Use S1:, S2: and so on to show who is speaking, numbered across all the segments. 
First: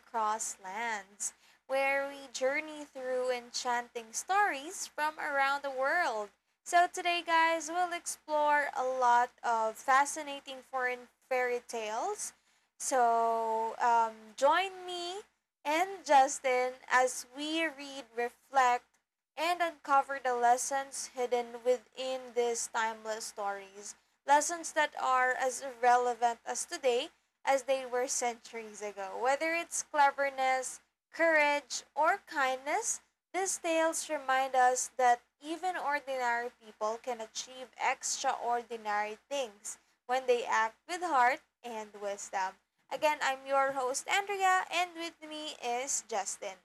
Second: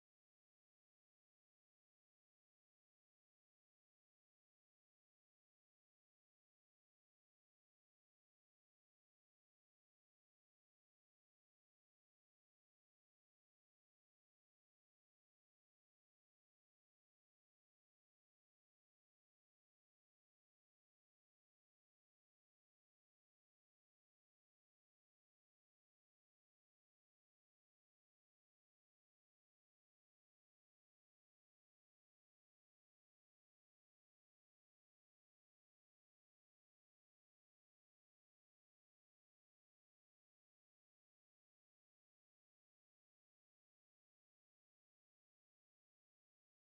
S1: Across Lands, where we journey through enchanting stories from around the world. So, today, guys, we'll explore a lot of fascinating foreign fairy tales. Join me and Justin as we read, reflect, and uncover the lessons hidden within these timeless stories, lessons that are as relevant as today as they were centuries ago. Whether it's cleverness, courage, or kindness, these tales remind us that even ordinary people can achieve extraordinary things when they act with heart and wisdom. Again, I'm your host, Andrea, and with me is Justin.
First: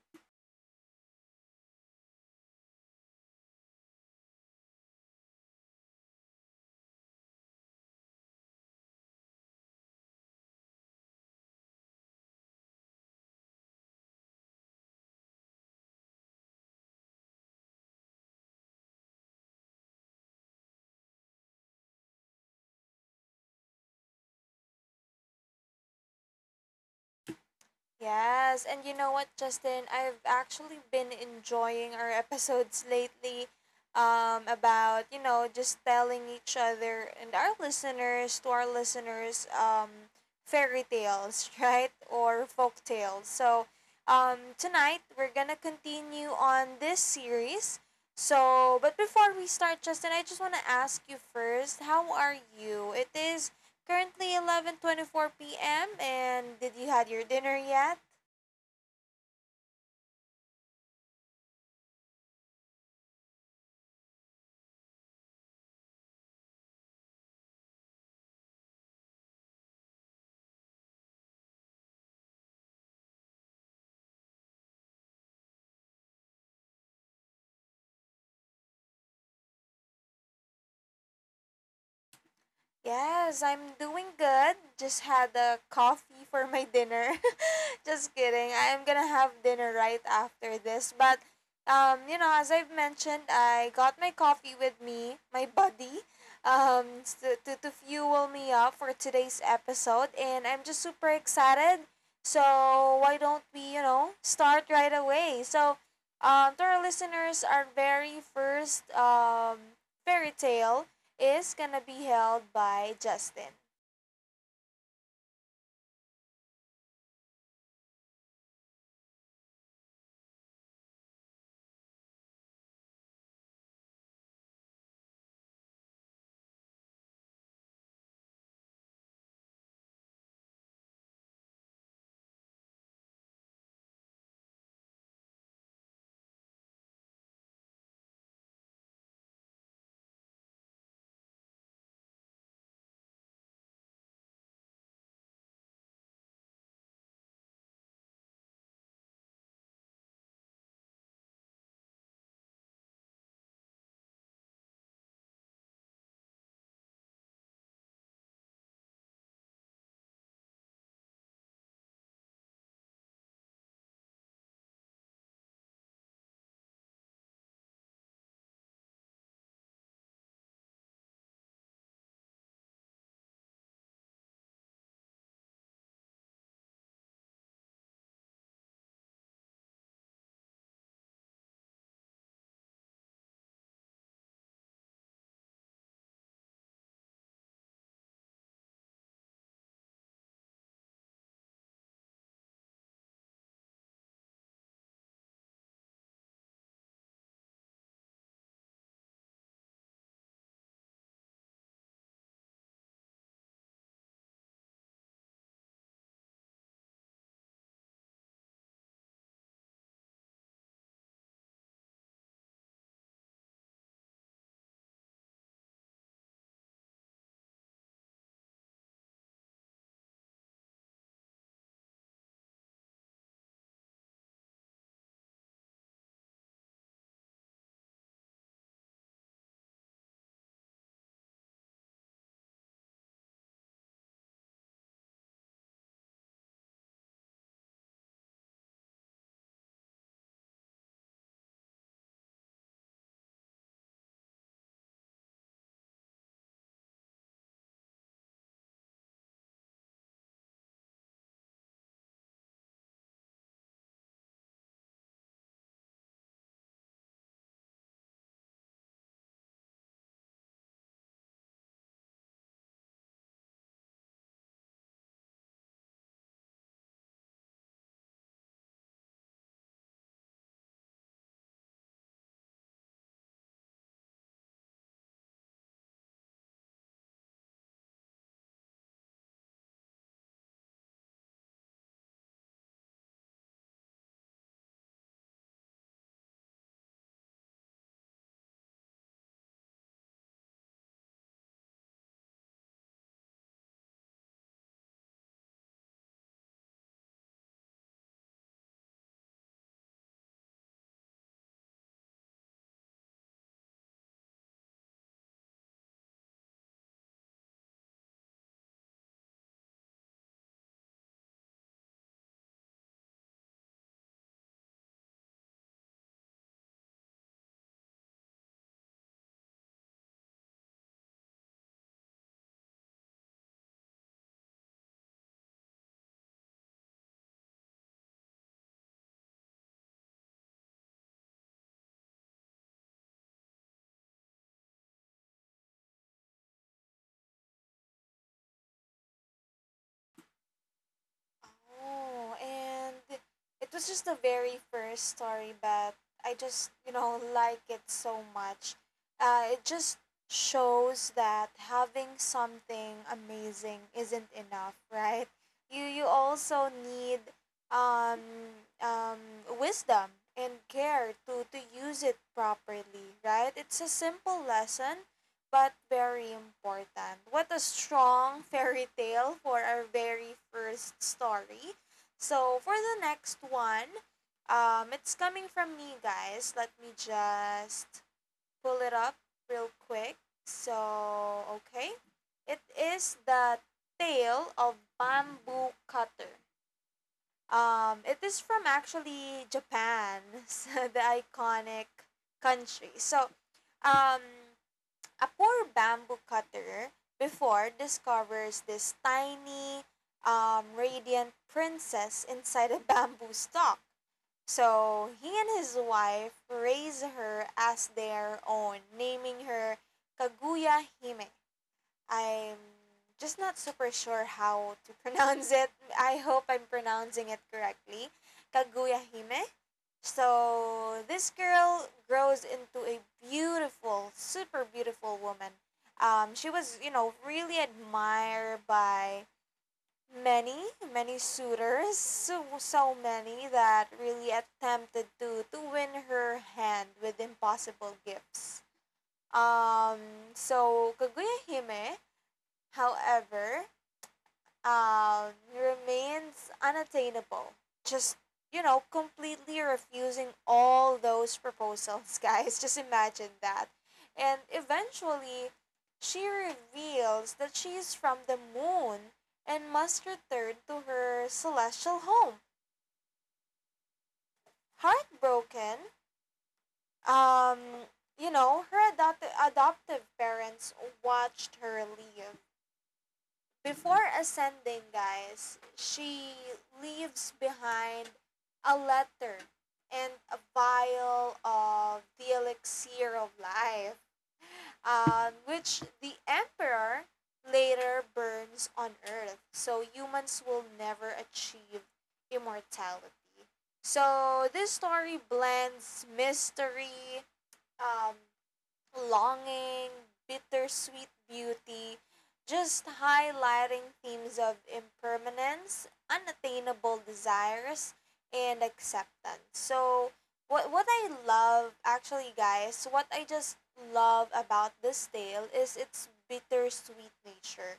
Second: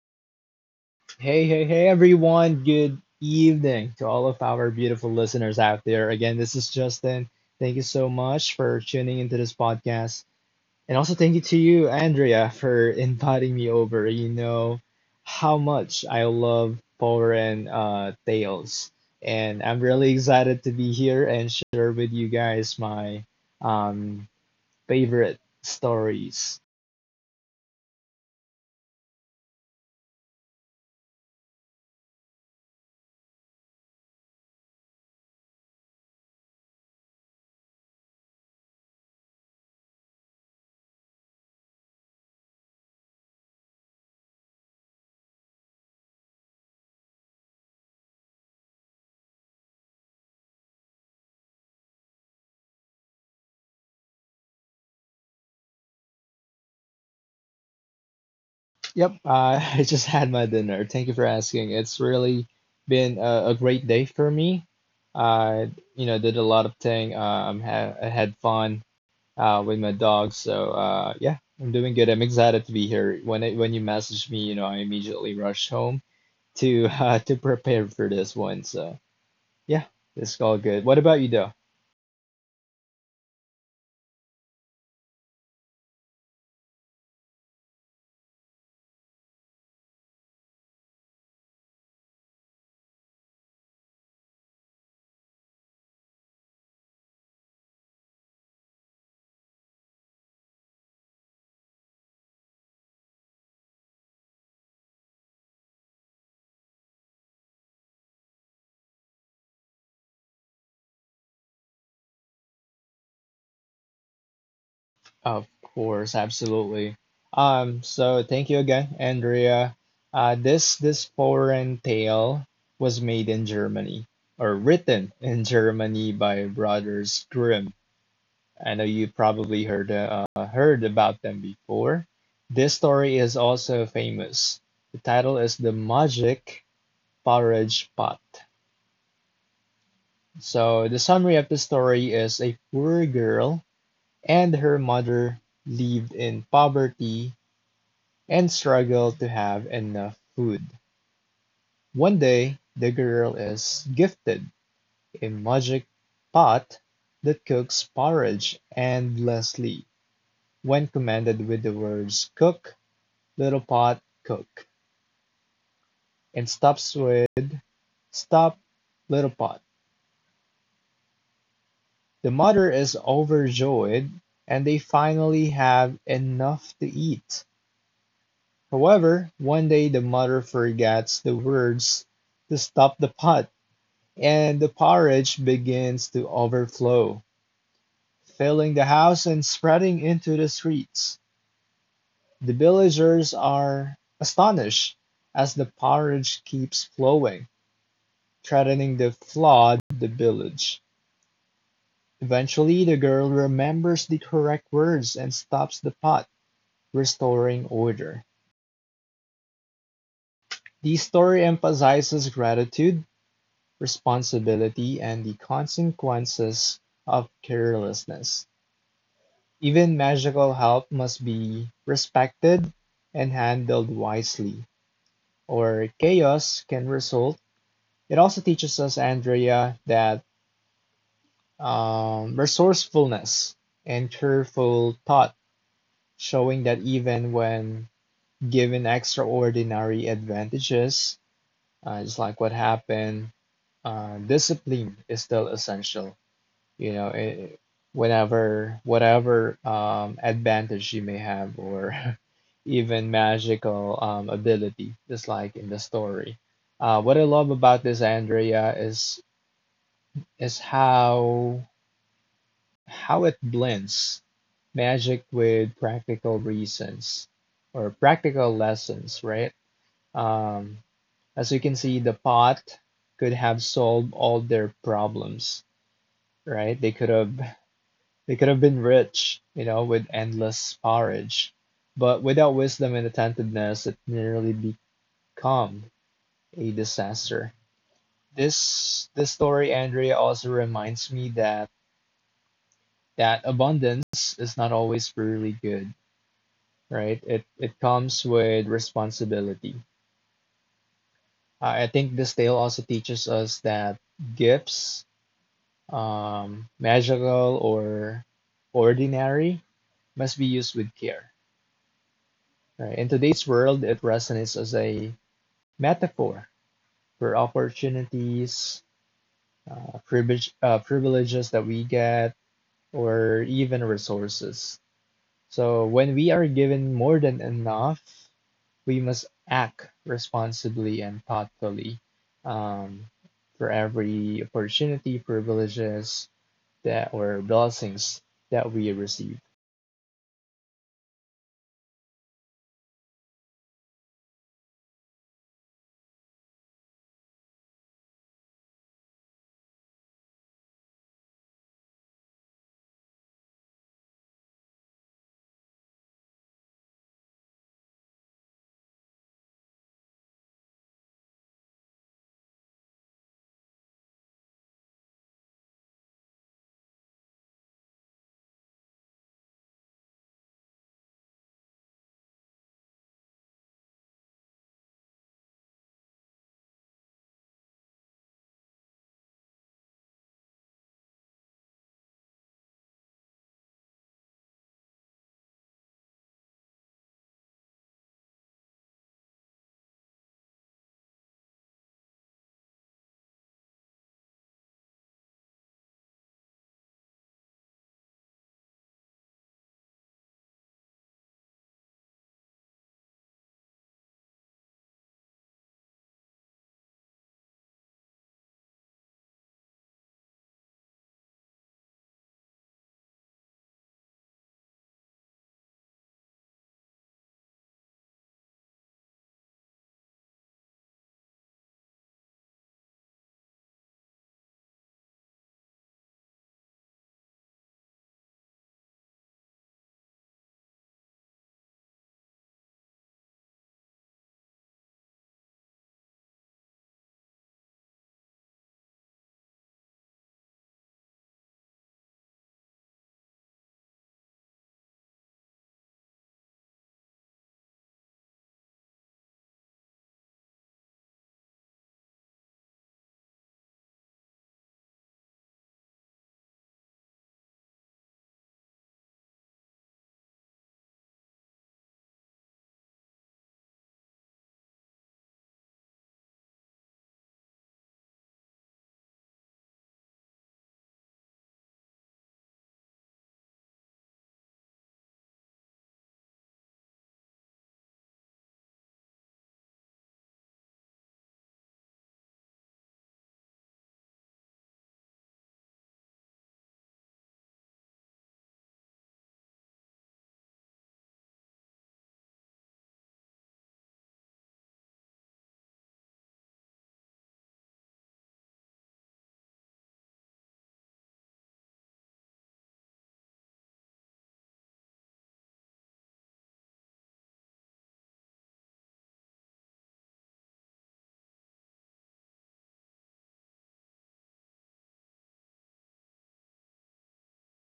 S2: Hey, hey, hey, everyone. Good evening to all of our beautiful listeners out there. Again, this is Justin. Thank you so much for tuning into this podcast. And also, thank you to you, Andrea, for inviting me over. You know how much I love foreign tales. And I'm really excited to be here and share with you guys my um, favorite stories.
S1: Yes, and you know what, Justin? I've actually been enjoying our episodes lately, about, just telling each other and our listeners, to our listeners, fairy tales, right? Or folk tales. So tonight, we're going to continue on this series. So, but before we start, Justin, I just want to ask you first, how are you? It is currently 11:24 p.m. and did you had your dinner yet?
S2: Yep, I I just had my dinner. Thank you for asking. It's really been a great day for me. I, you know, did a lot of thing. Ha I had fun with my dog. So yeah, I'm doing good. I'm excited to be here. When you messaged me, you know, I immediately rushed home to to prepare for this one. So yeah, it's all good. What about you, though?
S1: Yes, I'm doing good. Just had a coffee for my dinner. Just kidding. I am gonna have dinner right after this. But you know, as I've mentioned, I got my coffee with me, my buddy, to fuel me up for today's episode, and I'm just super excited. So why don't we, you know, start right away? So, to our listeners, our very first fairy tale is gonna be held by Justin.
S2: Of course, absolutely. So thank you again, Andrea. This foreign tale was made in Germany or written in Germany by Brothers Grimm. I know you probably heard heard about them before. This story is also famous. The title is The Magic Porridge Pot. So the summary of the story is a poor girl and her mother lived in poverty and struggle to have enough food. One day, the girl is gifted a magic pot that cooks porridge endlessly. When commanded with the words "cook, little pot, cook," and stops with "stop, little pot," the mother is overjoyed and they finally have enough to eat. However, one day the mother forgets the words to stop the pot, and the porridge begins to overflow, filling the house and spreading into the streets. The villagers are astonished as the porridge keeps flowing, threatening to flood the village. Eventually, the girl remembers the correct words and stops the pot, restoring order. The story emphasizes gratitude, responsibility, and the consequences of carelessness. Even magical help must be respected and handled wisely, or chaos can result. It also teaches us, Andrea, that resourcefulness and careful thought, showing that even when given extraordinary advantages, just like what happened, discipline is still essential. You know, it, whenever whatever advantage you may have or even magical ability, just like in the story. What I love about this, Andrea, is is how how it blends magic with practical reasons or practical lessons, right? Um, as you can see, the pot could have solved all their problems, right? They could have been rich, you know, with endless porridge, but without wisdom and attentiveness, it nearly become a disaster. This story, Andrea, also reminds me that abundance is not always really good, right? It comes with responsibility. I think this tale also teaches us that gifts, magical or ordinary, must be used with care. Right. In today's world, it resonates as a metaphor for opportunities, privileges that we get, or even resources. So when we are given more than enough, we must act responsibly and thoughtfully, um, for every opportunity, privileges that or blessings that we receive.
S1: Oh, and it was just the very first story, but I just, you know, like it so much. It just shows that having something amazing isn't enough, right? You also need um um wisdom and care to use it properly, right? It's a simple lesson, but very important. What a strong fairy tale for our very first story. So, for the next one, it's coming from me, guys. Let me just pull it up real quick. So, okay. It is the tale of bamboo cutter. It is from actually Japan, the iconic country. So, um, a poor bamboo cutter before discovers this tiny radiant princess inside a bamboo stalk. So he and his wife raise her as their own, naming her Kaguya Hime. I'm just not super sure how to pronounce it. I hope I'm pronouncing it correctly. Kaguya Hime, so this girl grows into a beautiful, super beautiful woman. She was, you know, really admired by many, many suitors, so, so many that really attempted to win her hand with impossible gifts. Um, so Kaguya Hime, however, remains unattainable. Just, you know, completely refusing all those proposals, guys. Just imagine that. And eventually, she reveals that she is from the moon and must return to her celestial home. Heartbroken, um, you know, her adoptive parents watched her leave. Before ascending, guys, she leaves behind a letter and a vial of the elixir of life, which the emperor later burns on earth. So humans will never achieve immortality. So this story blends mystery, um, longing, bittersweet beauty, just highlighting themes of impermanence, unattainable desires, and acceptance. So, what I love, actually, guys, what I just love about this tale is its bittersweet nature.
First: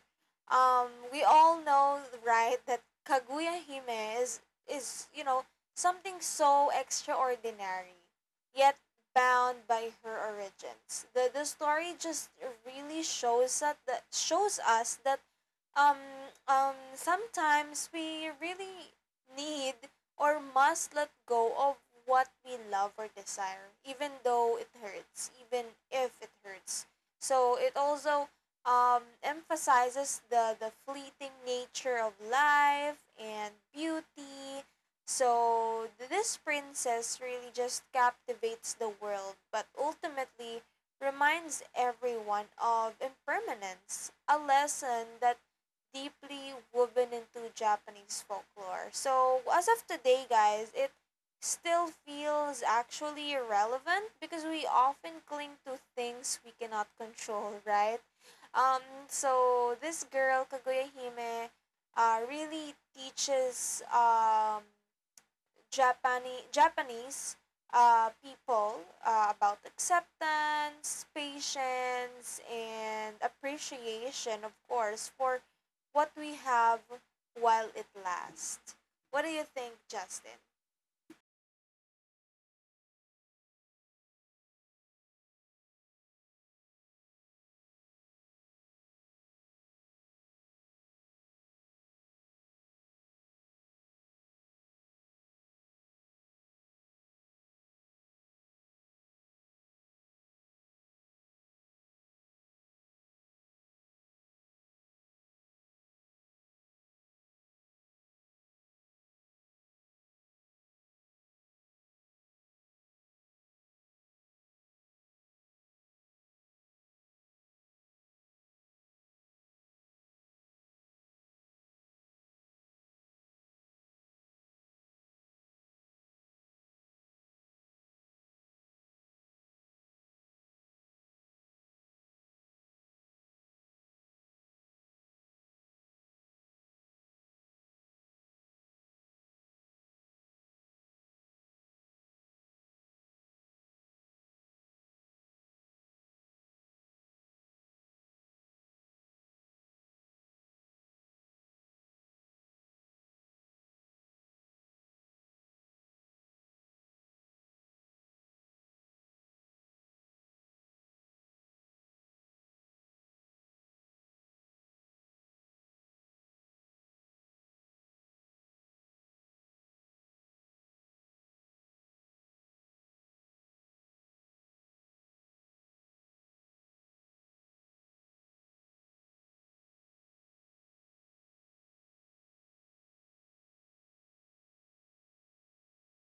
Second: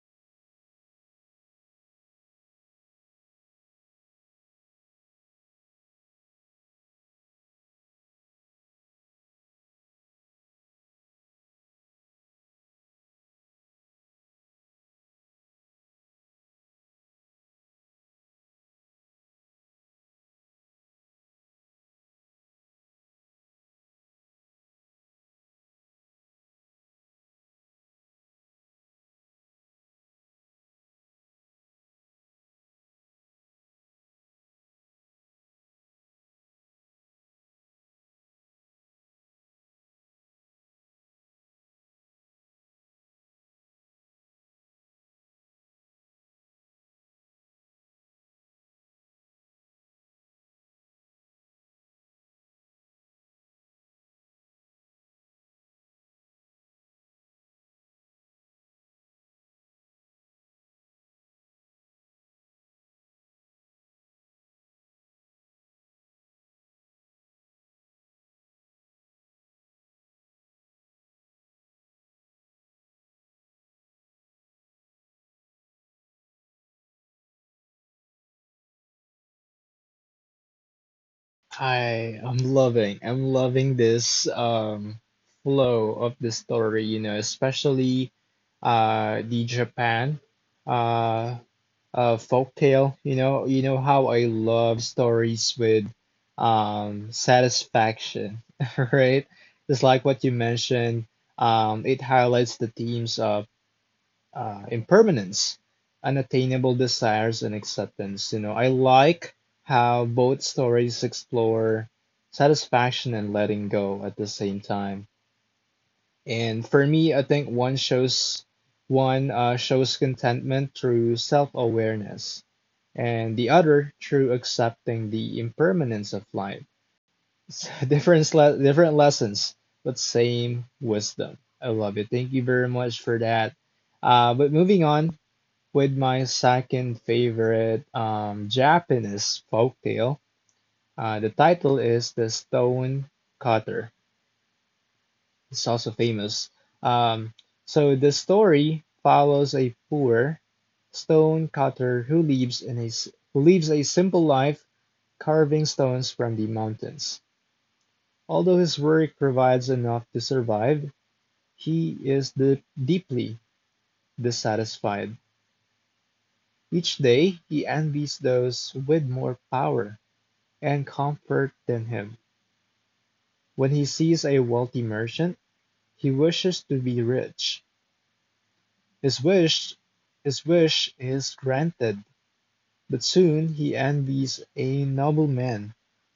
S1: We all know, right, that Kaguya Hime is, you know, something so extraordinary. Yet bound by her origins. The story just really shows that, that shows us that um sometimes we really need or must let go of what we love or desire, even though it hurts, even if it hurts. So it also emphasizes the fleeting nature of life and beauty. So this princess really just captivates the world, but ultimately reminds everyone of impermanence, a lesson that deeply woven into Japanese folklore. So, as of today, guys, it still feels actually irrelevant because we often cling to things we cannot control, right? Um, so, this girl, Kaguya Hime, really teaches Japani Japanese people about acceptance, patience, and appreciation, of course, for what we have while it lasts. What do you think, Justin?
S2: I'm loving this flow of the story, you know, especially the Japan uh folktale. You know, you know how I love stories with satisfaction, right? Just like what you mentioned, it highlights the themes of impermanence, unattainable desires, and acceptance. You know, I like how both stories explore satisfaction and letting go at the same time. And for me, I think one shows contentment through self-awareness, and the other through accepting the impermanence of life. So different lessons, but same wisdom. I love it. Thank you very much for that. But moving on, with my second favorite Japanese folktale. The title is The Stone Cutter. It's also famous. Um, so the story follows a poor stone cutter who lives a simple life carving stones from the mountains. Although his work provides enough to survive, he is deeply dissatisfied. Each day, he envies those with more power and comfort than him. When he sees a wealthy merchant, he wishes to be rich. His wish, his wish is granted, but soon he envies a nobleman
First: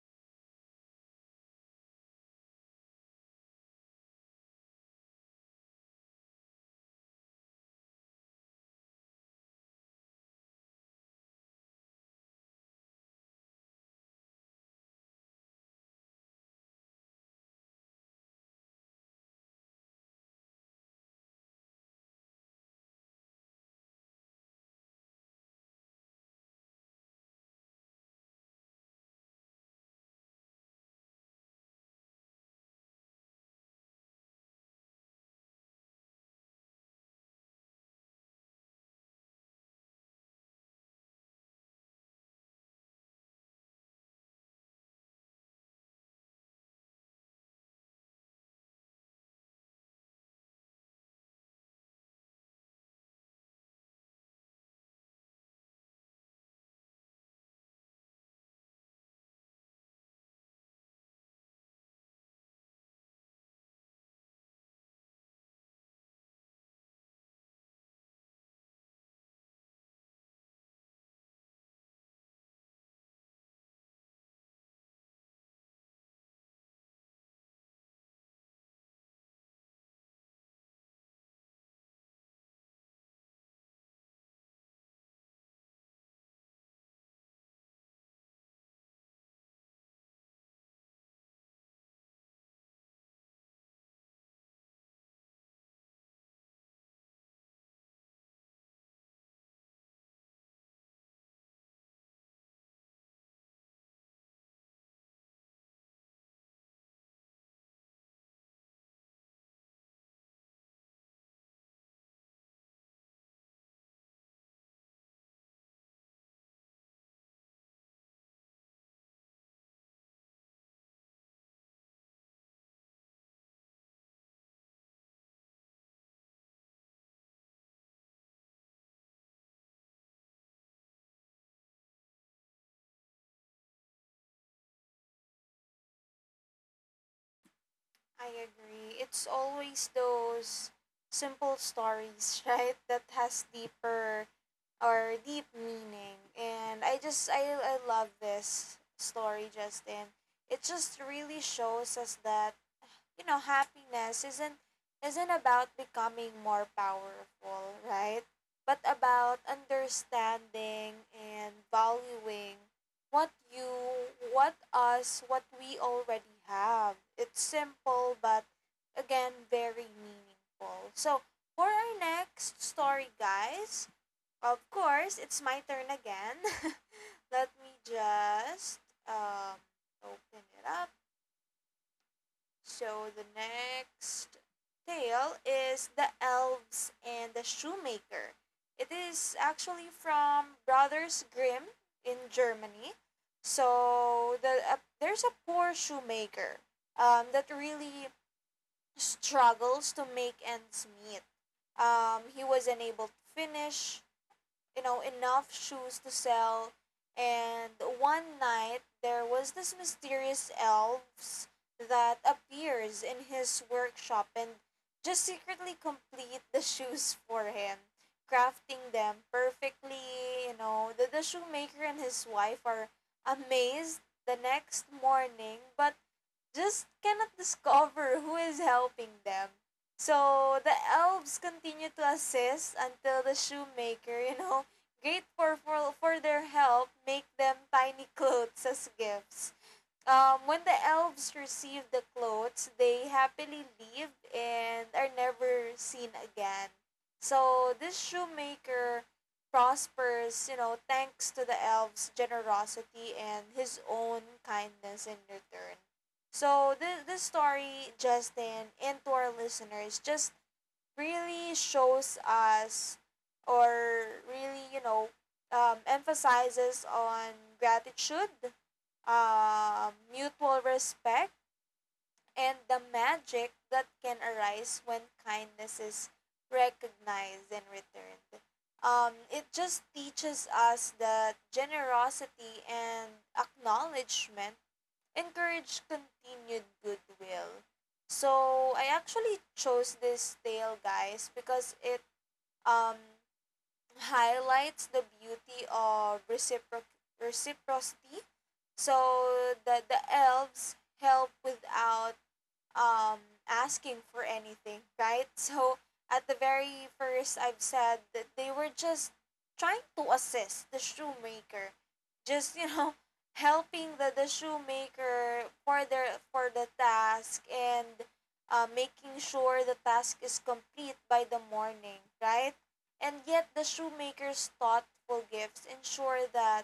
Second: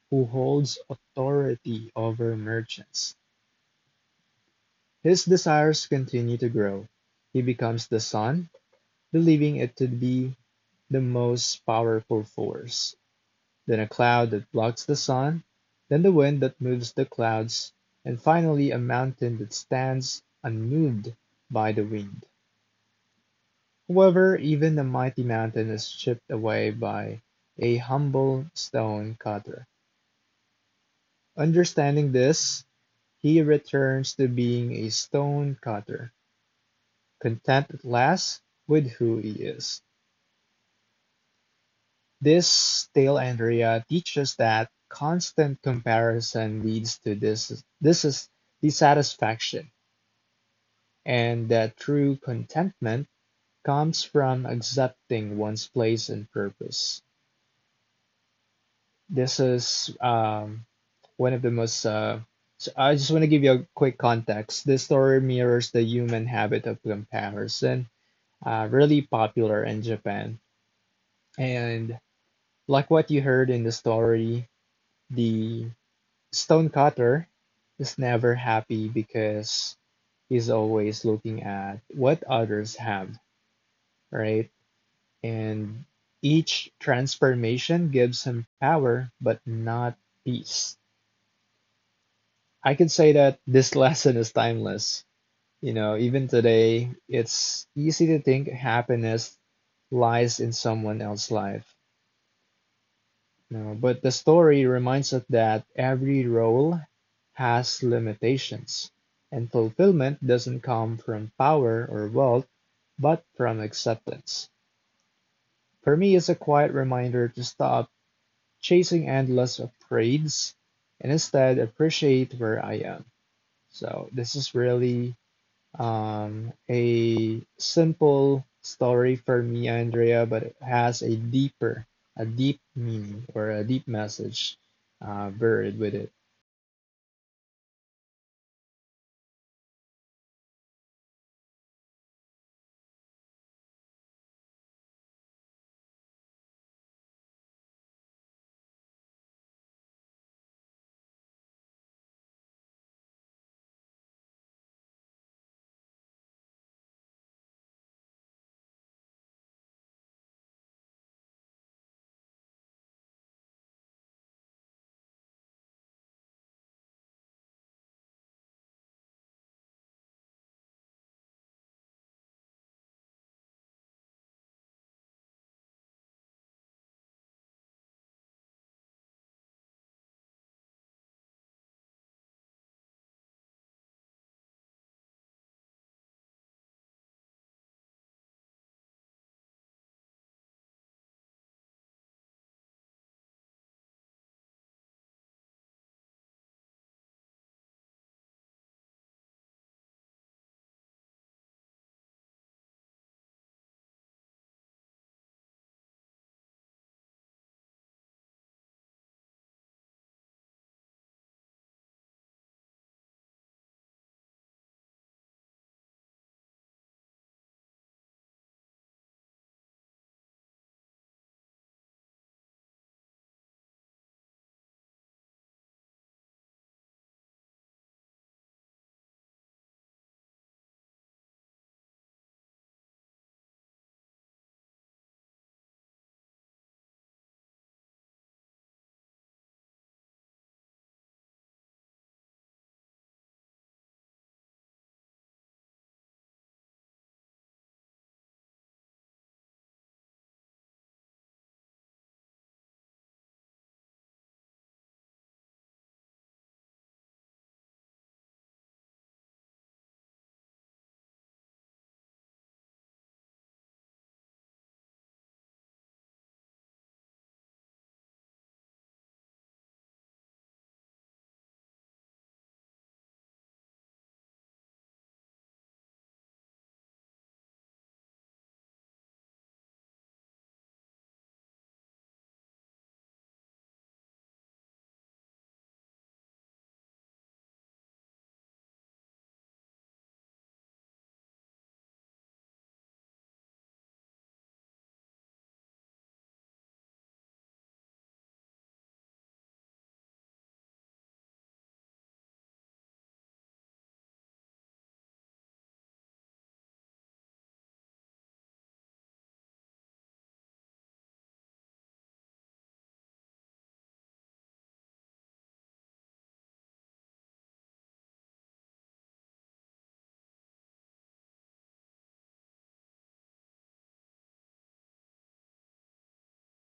S2: who holds authority over merchants. His desires continue to grow. He becomes the sun, believing it to be the most powerful force, then a cloud that blocks the sun, then the wind that moves the clouds, and finally a mountain that stands unmoved by the wind. However, even a mighty mountain is chipped away by a humble stone cutter. Understanding this, he returns to being a stone cutter, content at last with who he is. This tale, Andrea, teaches that constant comparison leads to this. This is dissatisfaction, and that true contentment comes from accepting one's place and purpose. This is one of the most. So I just want to give you a quick context. This story mirrors the human habit of comparison, really popular in Japan. And like what you heard in the story, the Stonecutter is never happy because he's always looking at what others have, right? And each transformation gives him power, but not peace. I could say that this lesson is timeless. You know, even today, it's easy to think happiness lies in someone else's life. No, but the story reminds us that every role has limitations, and fulfillment doesn't come from power or wealth, but from acceptance. For me, it's a quiet reminder to stop chasing endless upgrades, and instead appreciate where I am. So, this is really a simple story for me, Andrea, but it has a deep meaning or a deep message buried with it.
S1: I agree. It's always those simple stories, right, that has deeper or deep meaning. And I just I love this story, Justin. It just really shows us that you know, happiness isn't about becoming more powerful, right? But about understanding and valuing what you, what us, what we already have. It's simple, but again, very meaningful. So, for our next story, guys, of course, it's my turn again. Let me just um, open it up. So the next tale is The Elves and the Shoemaker. It is actually from Brothers Grimm in Germany. So the there's a poor shoemaker that really struggles to make ends meet. He was unable to finish, you know, enough shoes to sell. And one night, there was this mysterious elves that appears in his workshop and just secretly complete the shoes for him, crafting them perfectly. You know, the shoemaker and his wife are amazed the next morning, but just cannot discover who is helping them. So the elves continue to assist until the shoemaker, you know, grateful for their help, make them tiny clothes as gifts. When the elves receive the clothes, they happily leave and are never seen again. So this shoemaker prospers, you know, thanks to the elves' generosity and his own kindness in return. So this story, Justin, and to our listeners, just really shows us or really you know emphasizes on gratitude, mutual respect, and the magic that can arise when kindness is recognized and returned. It just teaches us that generosity and acknowledgement encourage continued goodwill. So I actually chose this tale, guys, because it um highlights the beauty of reciprocity. So the elves help without um, asking for anything, right? So at the very first, I've said that they were just trying to assist the shoemaker, just you know, helping the shoemaker for their for the task and making sure the task is complete by the morning, right? And yet the shoemaker's thoughtful gifts ensure that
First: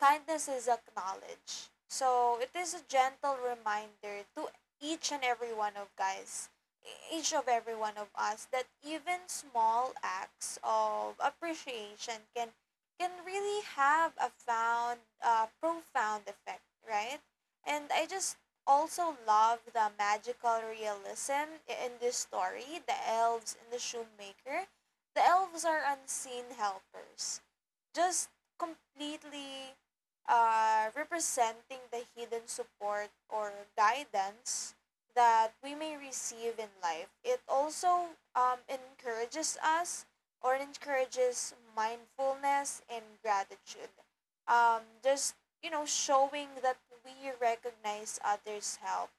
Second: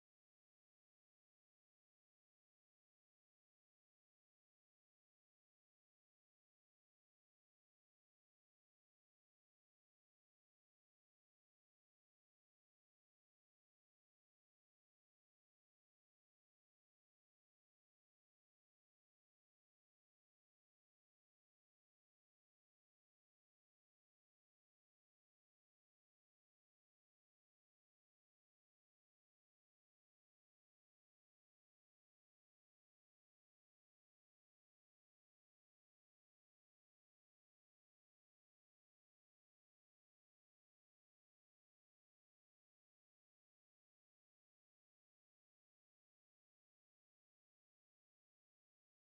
S1: kindness is acknowledged. So it is a gentle reminder to each and every one of guys, each of every one of us that even small acts of appreciation can really have a found profound effect, right? And I just also love the magical realism in this story, the elves and the shoemaker. The elves are unseen helpers, just completely representing the hidden support or guidance that we may receive in life. It also encourages us or encourages mindfulness and gratitude. Just, you know, showing that we recognize others' help.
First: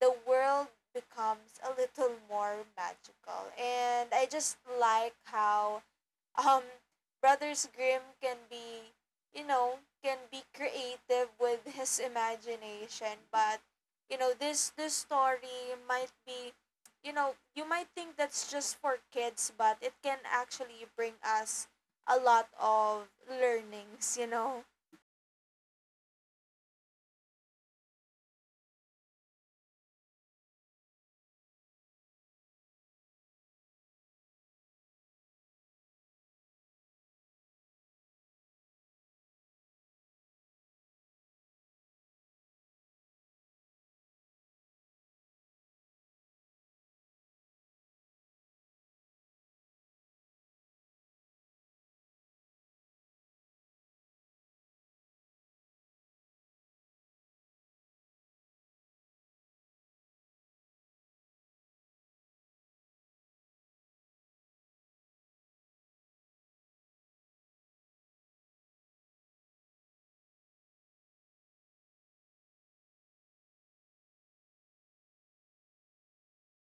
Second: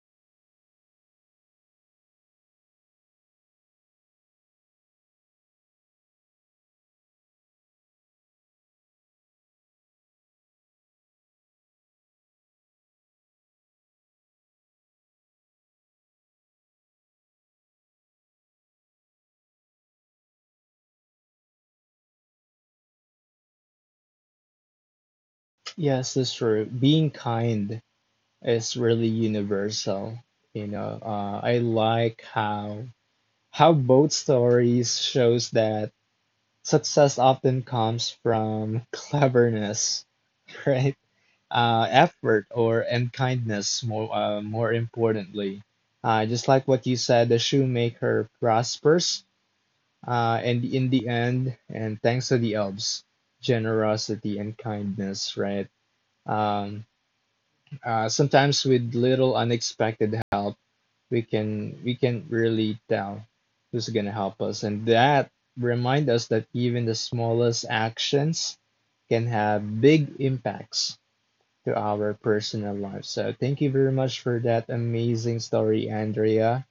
S1: The world becomes a little more magical. And I just like how um brothers grimm can be you know can be creative with his imagination, but you know this story might be you know you might think that's just for kids, but it can actually bring us a lot of learnings, you know.
S2: Yes, that's true. Being kind is really universal. You know, I like how both stories shows that success often comes from cleverness, right? Effort or and kindness more more importantly. Just like what you said, the shoemaker prospers, and in the end, and thanks to the elves, generosity and kindness, right? Um, sometimes with little unexpected help, we can really tell who's gonna help us, and that remind us that even the smallest actions can have big impacts to our personal life. So thank you very much for that amazing story, Andrea.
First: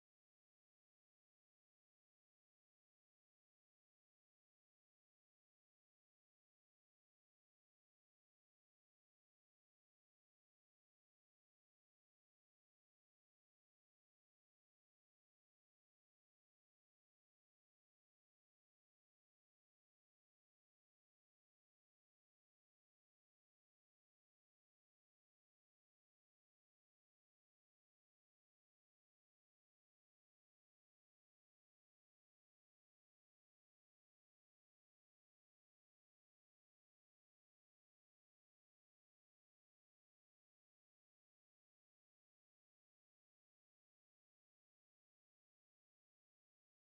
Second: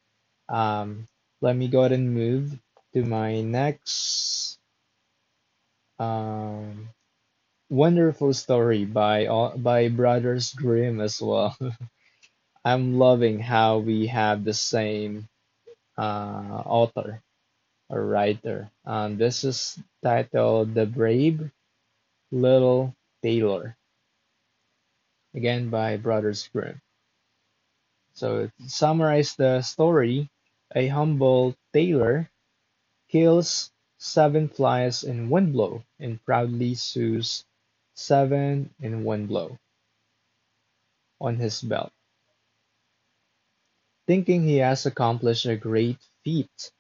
S2: Um, let me go ahead and move to my next um, wonderful story by Brothers Grimm as well. I'm loving how we have the same uh, author or writer. This is titled "The Brave Little Tailor," again by Brothers Grimm. So to summarize the story, a humble tailor kills seven flies in one blow and proudly sews seven in one blow on his belt. Thinking he has accomplished a great feat,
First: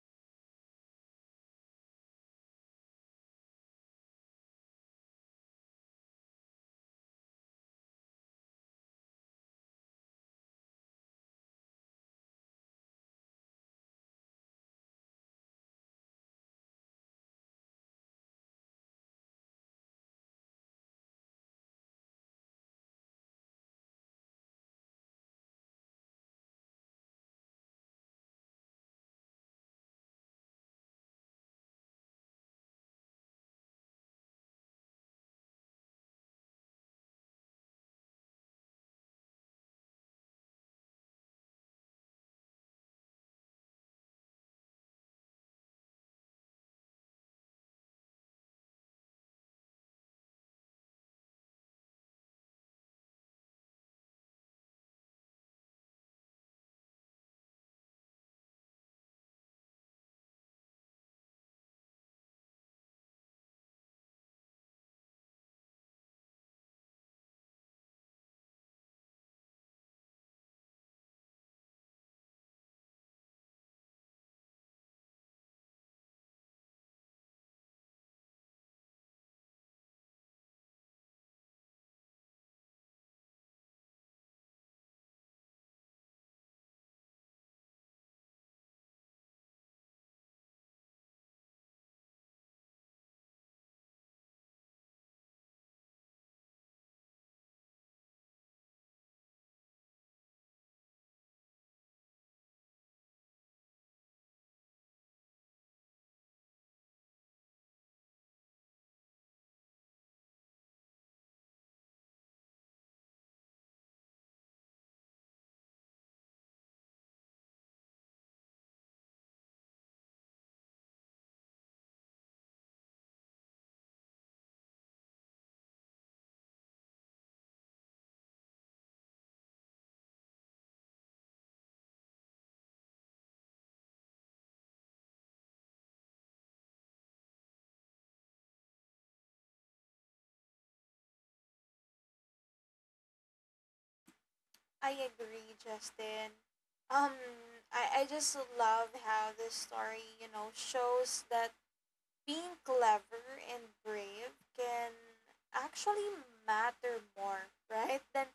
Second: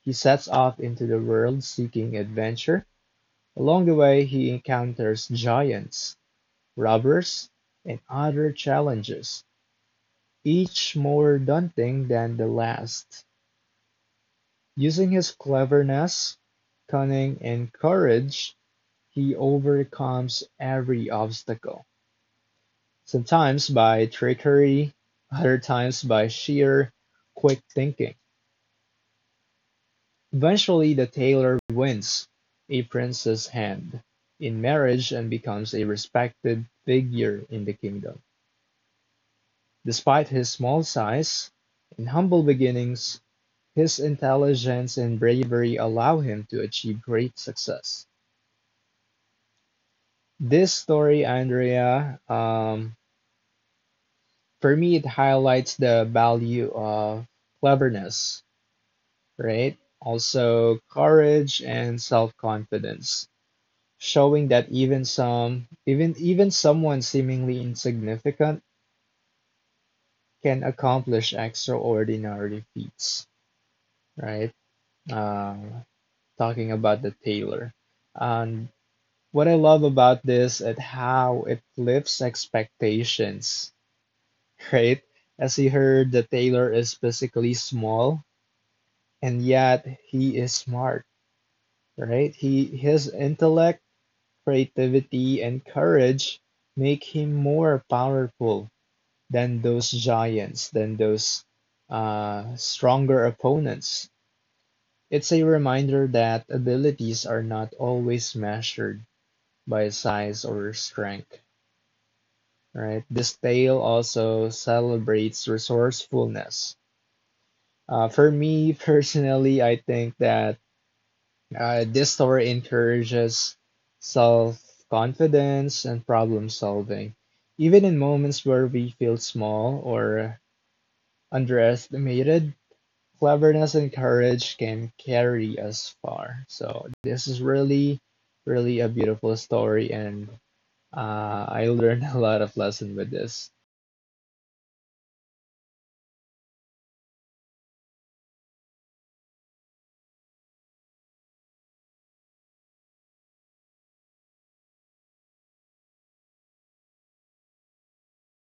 S2: he sets off into the world seeking adventure. Along the way, he encounters giants, robbers, and other challenges, each more daunting than the last. Using his cleverness, cunning, and courage, he overcomes every obstacle, sometimes by trickery, other times by sheer quick thinking. Eventually, the tailor wins a prince's hand in marriage and becomes a respected figure in the kingdom. Despite his small size and humble beginnings, his intelligence and bravery allow him to achieve great success. This story, Andrea, for me, it highlights the value of cleverness, right? Also, courage and self-confidence, showing that even someone seemingly insignificant can accomplish extraordinary feats, right? Um, talking about the tailor, and what I love about this is how it flips expectations, right? As he heard that Taylor is physically small and yet he is smart, right? He His intellect, creativity, and courage make him more powerful than those giants, than those stronger opponents. It's a reminder that abilities are not always measured by size or strength, right? This tale also celebrates resourcefulness. For me personally, I think that this story encourages self confidence and problem solving. Even in moments where we feel small or underestimated, cleverness and courage can carry us far. So, this is really, really a beautiful story, and I learned a lot of lesson with this.
S1: I agree, Justin. um I just love how this story you know shows that being clever and brave can actually matter more, right? Than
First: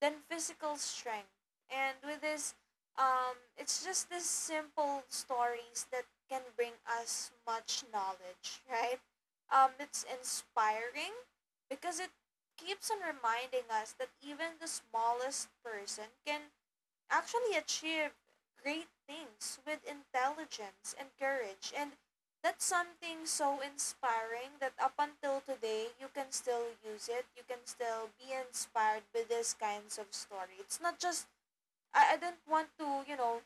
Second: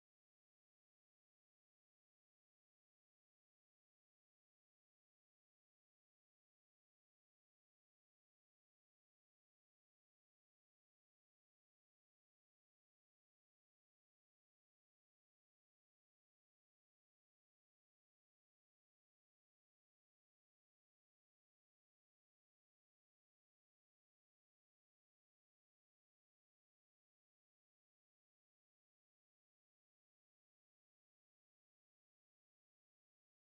S1: than physical strength. And with this, it's just these simple stories that can bring us much knowledge, right? It's inspiring because it keeps on reminding us that even the smallest person can actually achieve great things with intelligence and courage. And that's something so inspiring that up until today, you can still use it. You can still be inspired by these kinds of story. It's not just, I don't want to, you know,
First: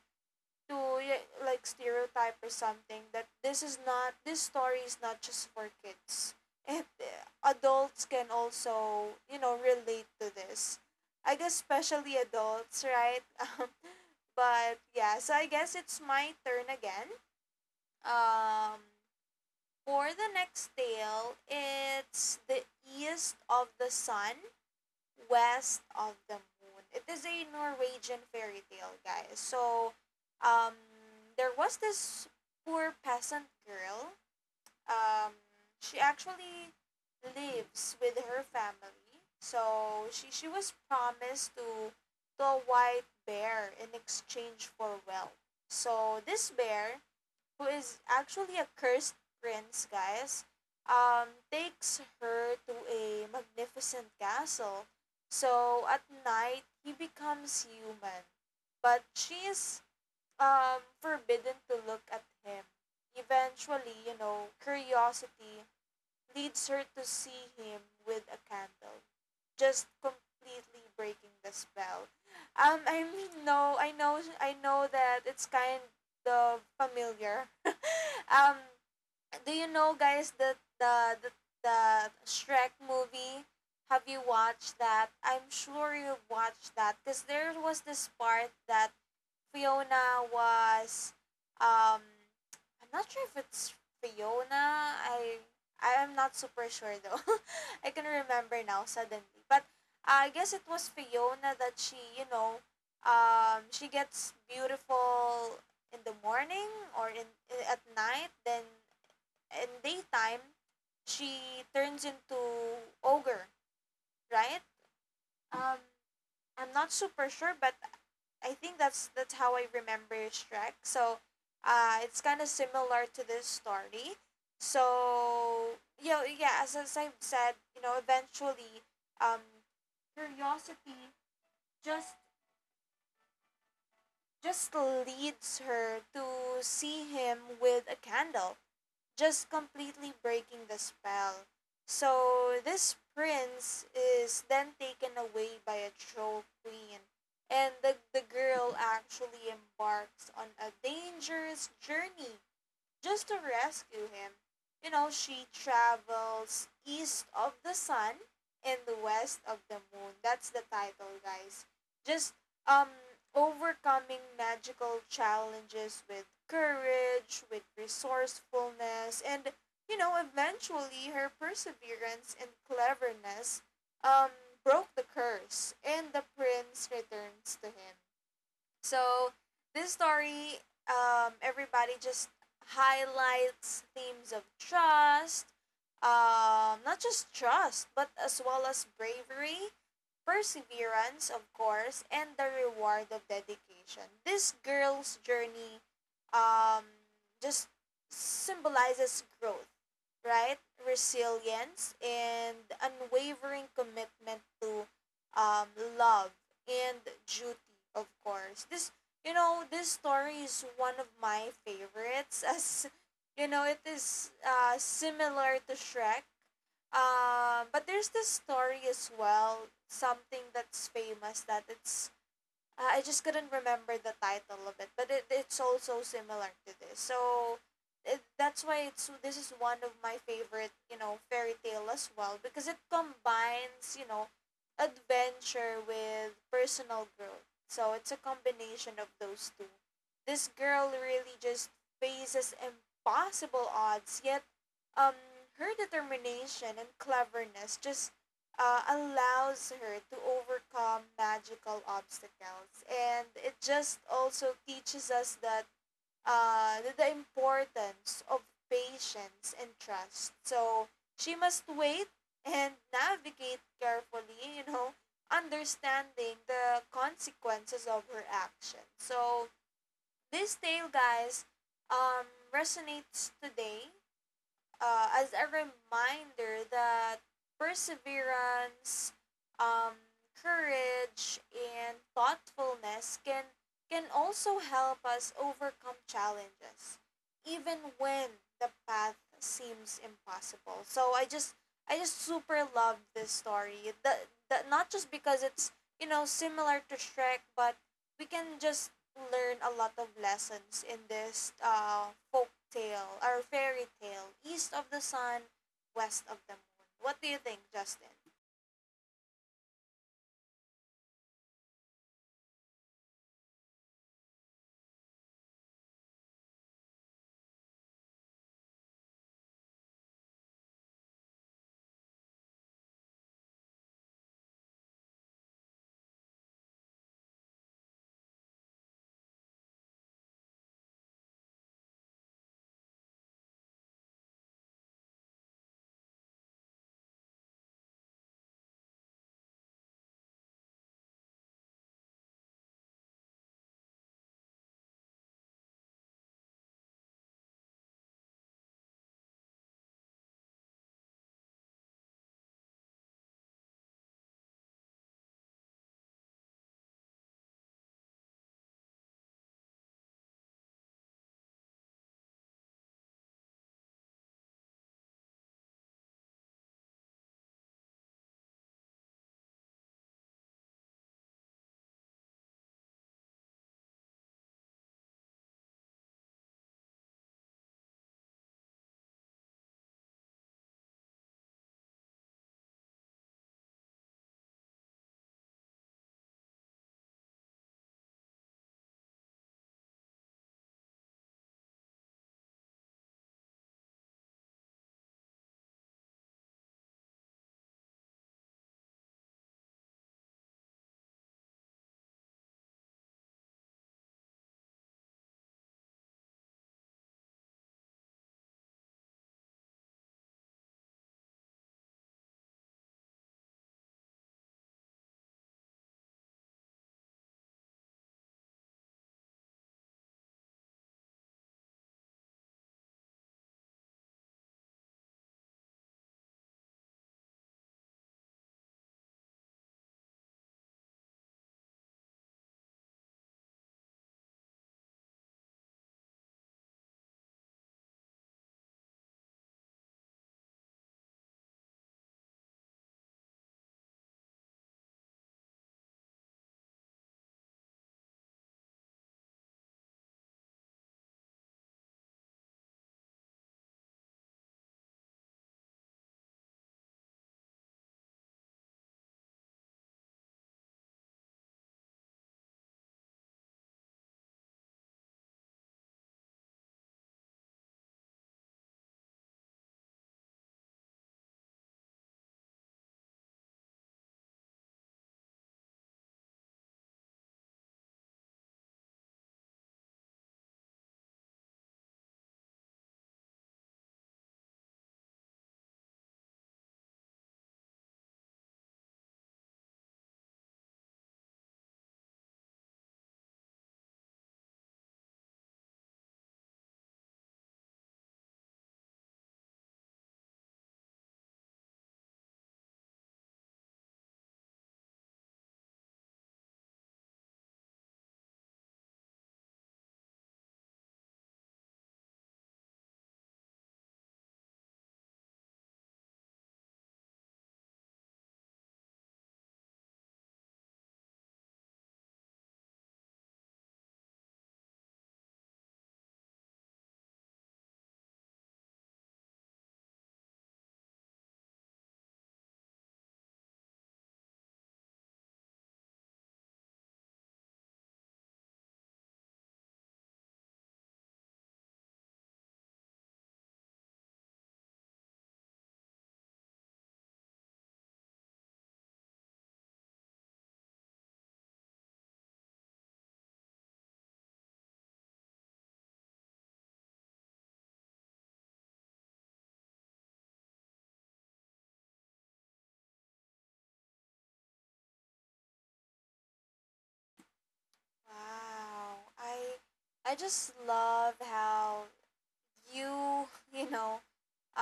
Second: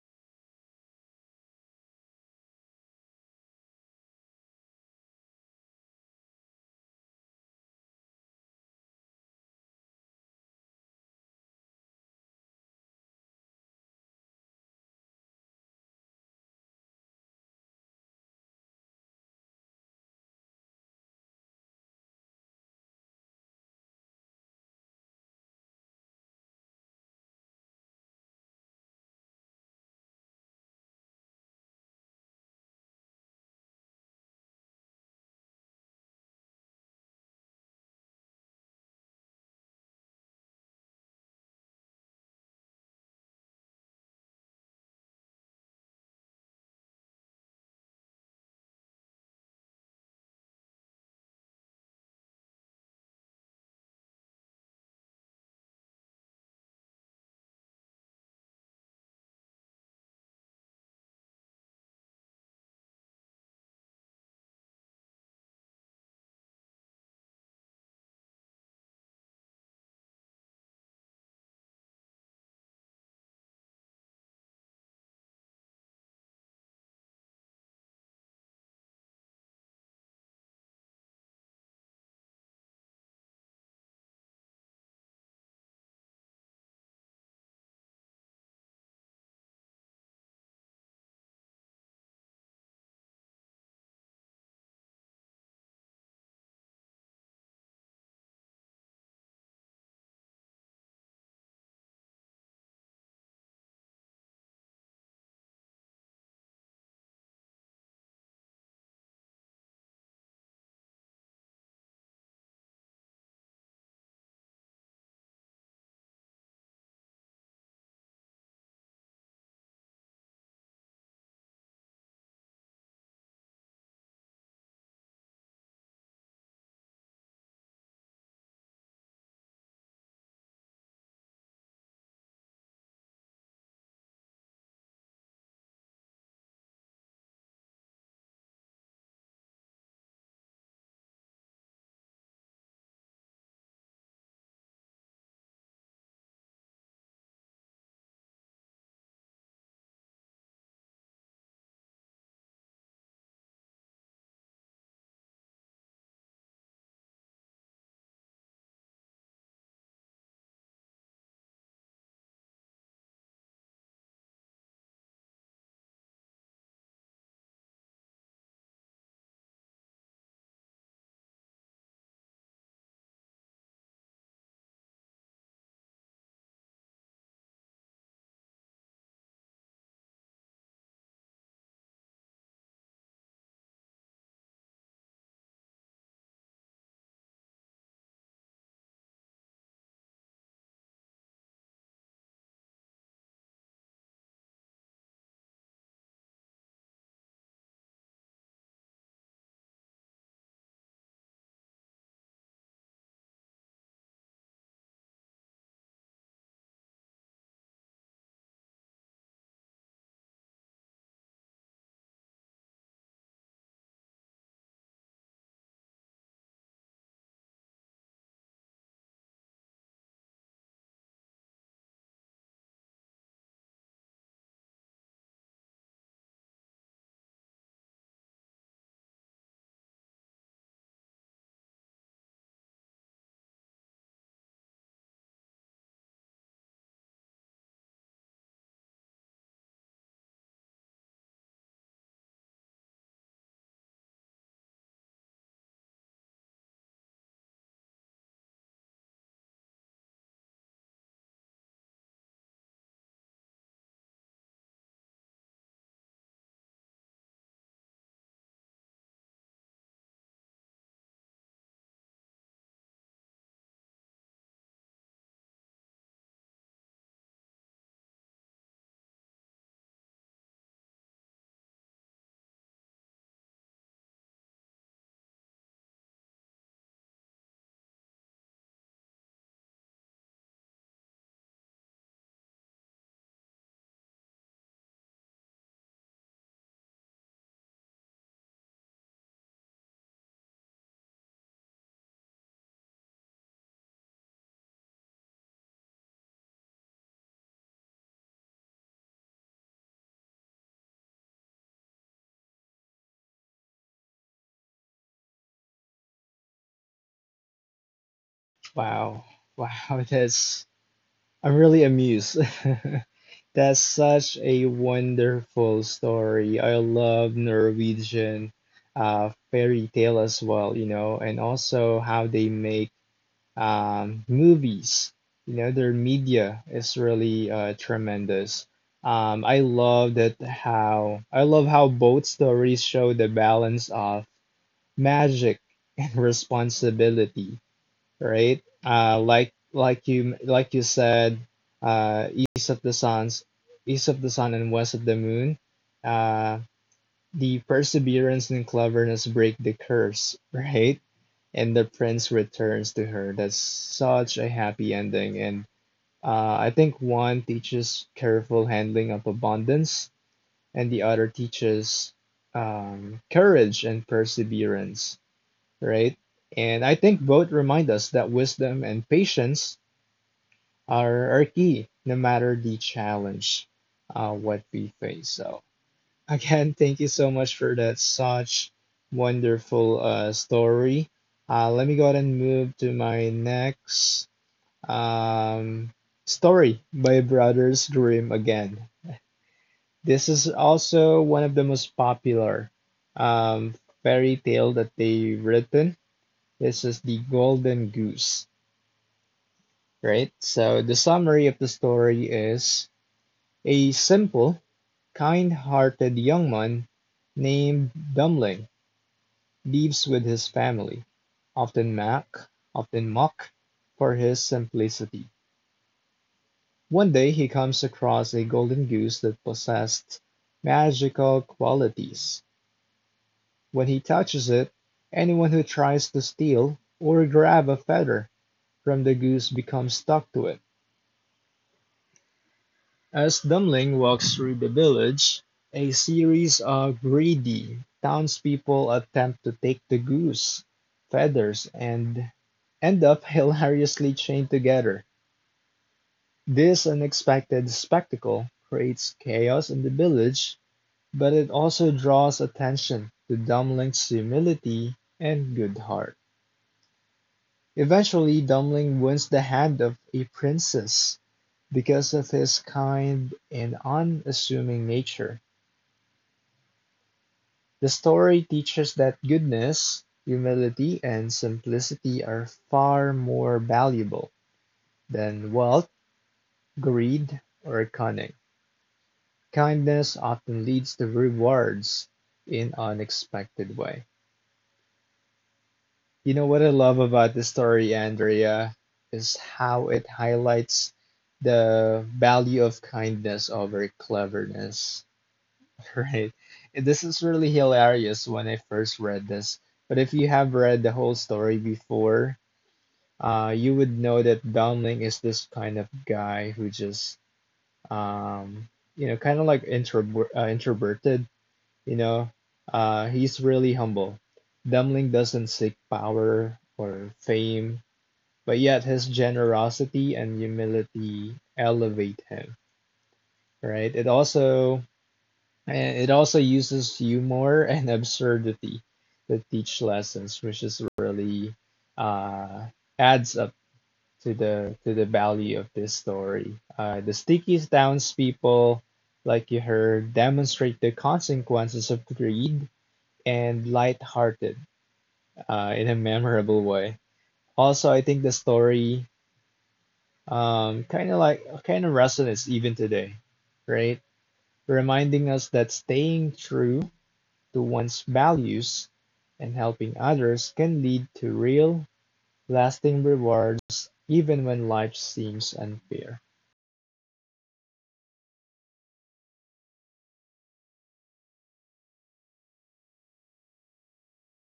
S1: like stereotype or something that this is not this story is not just for kids, and adults can also you know relate to this, I guess especially adults, right? But yeah, so I guess it's my turn again. um for the next tale, it's the east of the sun west of the moon. It is a Norwegian fairy tale, guys. So, um, there was this poor peasant girl. Um, she actually lives with her family. So she was promised to a white bear in exchange for wealth. So this bear who is actually a cursed prince, guys, takes her to a magnificent castle. So at night, he becomes human, but she is forbidden to look at him. Eventually, you know, curiosity leads her to see him with a candle, just completely breaking the spell. I mean, no, I know that it's kind of familiar. Um, do you know guys that the Shrek movie? Have you watched that? I'm sure you watched that because there was this part that Fiona was um I'm not sure if it's Fiona. I'm not super sure though. I can remember now suddenly. But I guess it was Fiona that she, you know, she gets beautiful in the morning or at night then in daytime, she turns into ogre, right? Um, I'm not super sure, but I think that's how I remember Shrek. So, it's kind of similar to this story. So, you know, yeah, as I've said, you know, eventually, um, curiosity just just leads her to see him with a candle just completely breaking the spell. So this prince is then taken away by a troll queen, and the girl actually embarks on a dangerous journey just to rescue him. You know, she travels east of the sun and the west of the moon. That's the title, guys. Just um overcoming magical challenges with courage, with resourcefulness, and you know, eventually her perseverance and cleverness um broke the curse and the prince returns to him. So this story, everybody just highlights themes of trust, not just trust, but as well as bravery, perseverance, of course, and the reward of dedication. This girl's journey, um, just symbolizes growth, right? Resilience and unwavering commitment to, um, love and duty, of course. This, this story is one of my favorites as, you know, it is similar to Shrek, but there's this story as well, something that's famous that it's, I just couldn't remember the title of it, but it's also similar to this. So that's why it's this is one of my favorite, you know, fairy tale as well because it combines, you know, adventure with personal growth. So it's a combination of those two. This girl really just faces impossible odds, yet um her determination and cleverness just allows her to overcome magical obstacles. And it just also teaches us that the importance of patience and trust. So she must wait and navigate carefully, you know, understanding the consequences of her action. So this tale, guys, um, resonates today as a reminder that perseverance, um, courage, and thoughtfulness can also help us overcome challenges, even when the path seems impossible. So I just super love this story. The not just because it's, you know, similar to Shrek, but we can just learn a lot of lessons in this, folk tale or fairy tale, East of the Sun, West of the Moon. What do you think, Justin?
S2: Wow, wow, this. I'm really amused. That's such a wonderful story. I love Norwegian fairy tale as well, you know, and also how they make movies. You know, their media is really tremendous. I love how both stories show the balance of magic and responsibility, right? Like you said, uh, east of the suns, east of the sun and west of the moon. Uh, the perseverance and cleverness break the curse, right? And the prince returns to her. That's such a happy ending, and I think one teaches careful handling of abundance, and the other teaches courage and perseverance, right? And I think both remind us that wisdom and patience are key no matter the challenge what we face. So again, thank you so much for that such wonderful story. Let me go ahead and move to my next um, story by Brothers Grimm again. This is also one of the most popular um, fairy tale that they've written. This is the Golden Goose, right? So the summary of the story is a simple, kind-hearted young man named Dummling lives with his family, often mocked for his simplicity. One day he comes across a golden goose that possessed magical qualities. When he touches it, anyone who tries to steal or grab a feather from the goose becomes stuck to it. As Dummling walks through the village, a series of greedy townspeople attempt to take the goose feathers and end up hilariously chained together. This unexpected spectacle creates chaos in the village, but it also draws attention to Dumbling's humility and good heart. Eventually, Dummling wins the hand of a princess because of his kind and unassuming nature. The story teaches that goodness, humility, and simplicity are far more valuable than wealth, greed, or cunning. Kindness often leads to rewards in unexpected way. You know what I love about this story, Andrea, is how it highlights the value of kindness over cleverness. Right. And this is really hilarious when I first read this, but if you have read the whole story before, you would know that Domling is this kind of guy who just, um, kind of like introverted, you know, he's really humble. Domling doesn't seek power or fame, but yet his generosity and humility elevate him, right? It also And it also uses humor and absurdity to teach lessons, which is really uh, adds up to the value of this story. The sticky townspeople, like you heard, demonstrate the consequences of greed and lighthearted in a memorable way. Also, I think the story kind of like kind of resonates even today, right? Reminding us that staying true to one's values and helping others can lead to real, lasting rewards even when life seems unfair.
S1: Wow, I just love how you, you know,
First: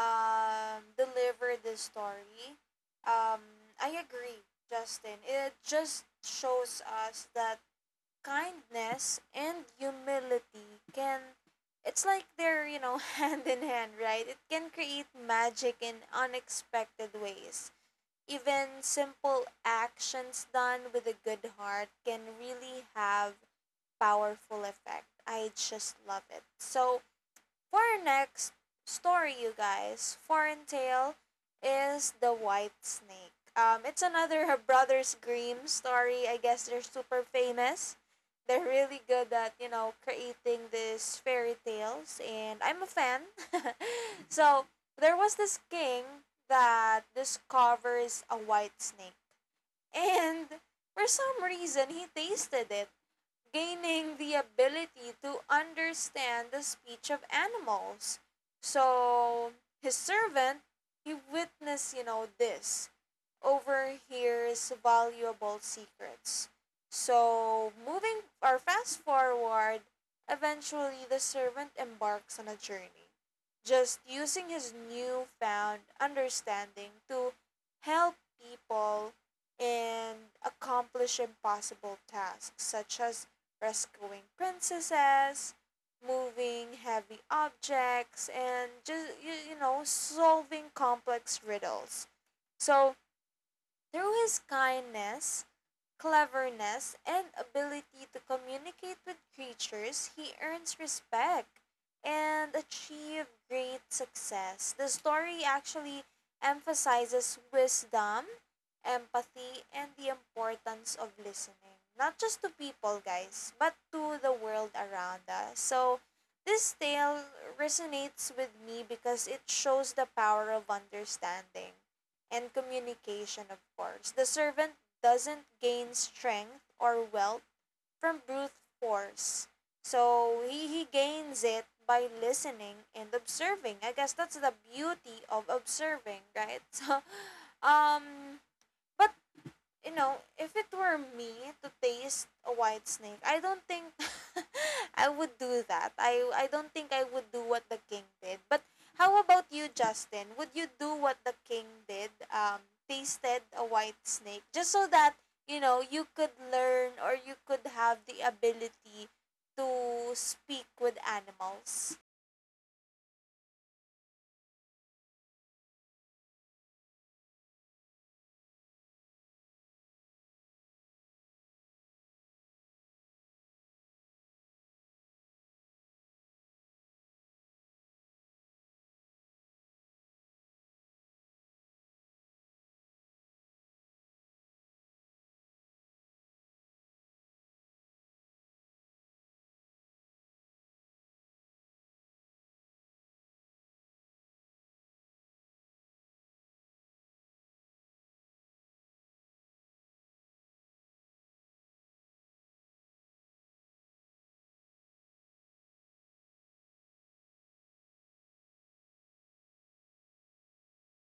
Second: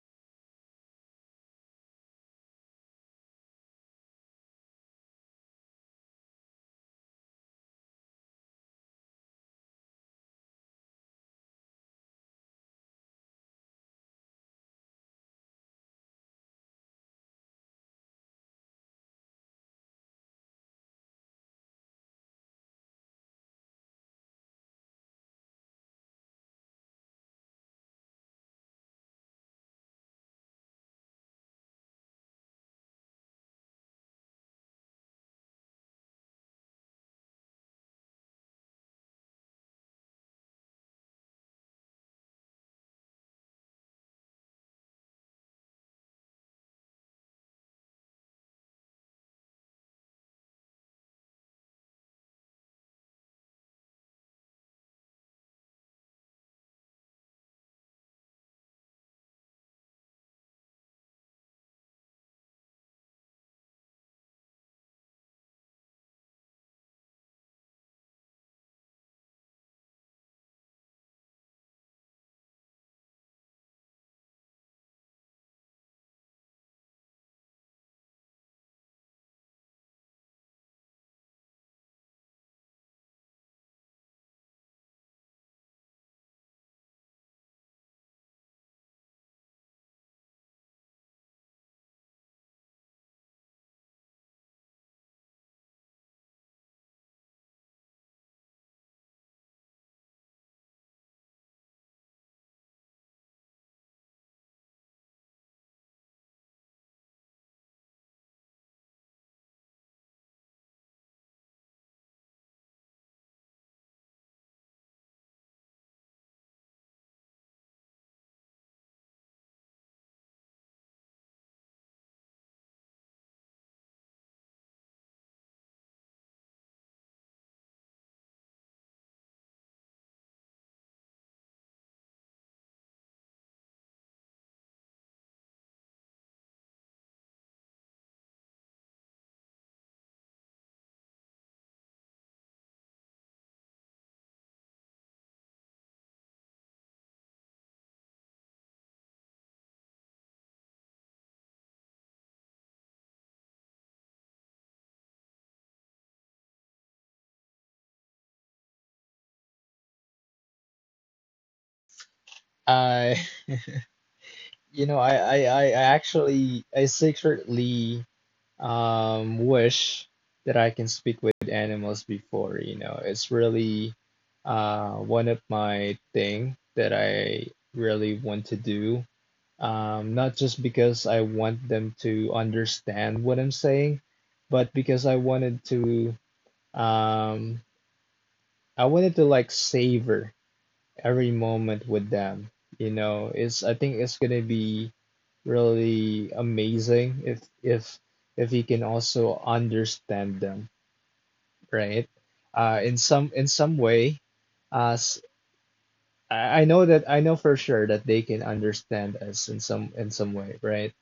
S1: deliver this story. Um, I agree, Justin. It just shows us that kindness and humility can, it's like they're, you know, hand in hand, right? It can create magic in unexpected ways. Even simple actions done with a good heart can really have powerful effect. I just love it. So for our next story, you guys, Foreign Tale is The White Snake. It's another her Brothers Grimm story. I guess they're super famous. They're really good at, you know, creating these fairy tales, and I'm a fan. so, there was this king that discovers a white snake, and for some reason, he tasted it, gaining the ability to understand the speech of animals. So his servant, he witnessed, you know, this overhears valuable secrets. So, moving or fast forward, eventually the servant embarks on a journey, just using his newfound understanding to help people and accomplish impossible tasks such as rescuing princesses, moving heavy objects, and just you know solving complex riddles. So through his kindness, cleverness, and ability to communicate with creatures, he earns respect and achieved great success. The story actually emphasizes wisdom, empathy, and the importance of listening, not just to people, guys, but to the world around us. So, this tale resonates with me because it shows the power of understanding and communication, of course. The servant doesn't gain strength or wealth from brute force. So he gains it by listening and observing. I guess that's the beauty of observing, right? So, um, but you know, if it were me to taste a white snake, I don't think I would do that. I don't think I would do what the king did. But how about you, Justin? Would you do what the king did? Tasted a white snake just so that, you know, you could learn or you could have the ability to speak with animals.
S2: I, I actually, I secretly wish that I can speak with animals before. You know, it's really one of my thing that I really want to do, not just because I want them to understand what I'm saying, but because I wanted to, um, I wanted to like savor every moment with them. You know, it's I think it's gonna be really amazing if you can also understand them, right? In some way, uh, s- I know that I know for sure that they can understand us in some way, right?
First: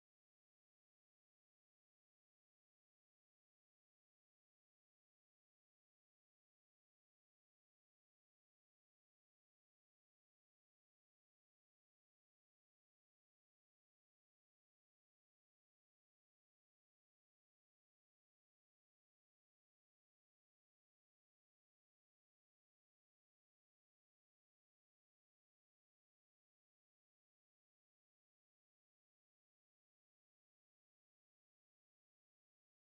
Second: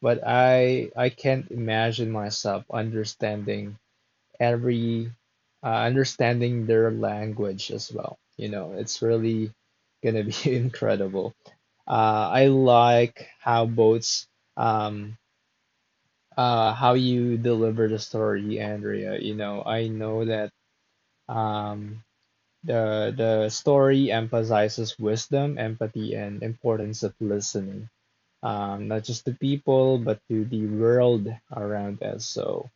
S2: But I can't imagine myself understanding every, understanding their language as well. You know, it's really gonna be incredible. I like how boats um how you deliver the story, Andrea. You know, I know that um the story emphasizes wisdom, empathy, and importance of listening, not just to people, but to the world around us. So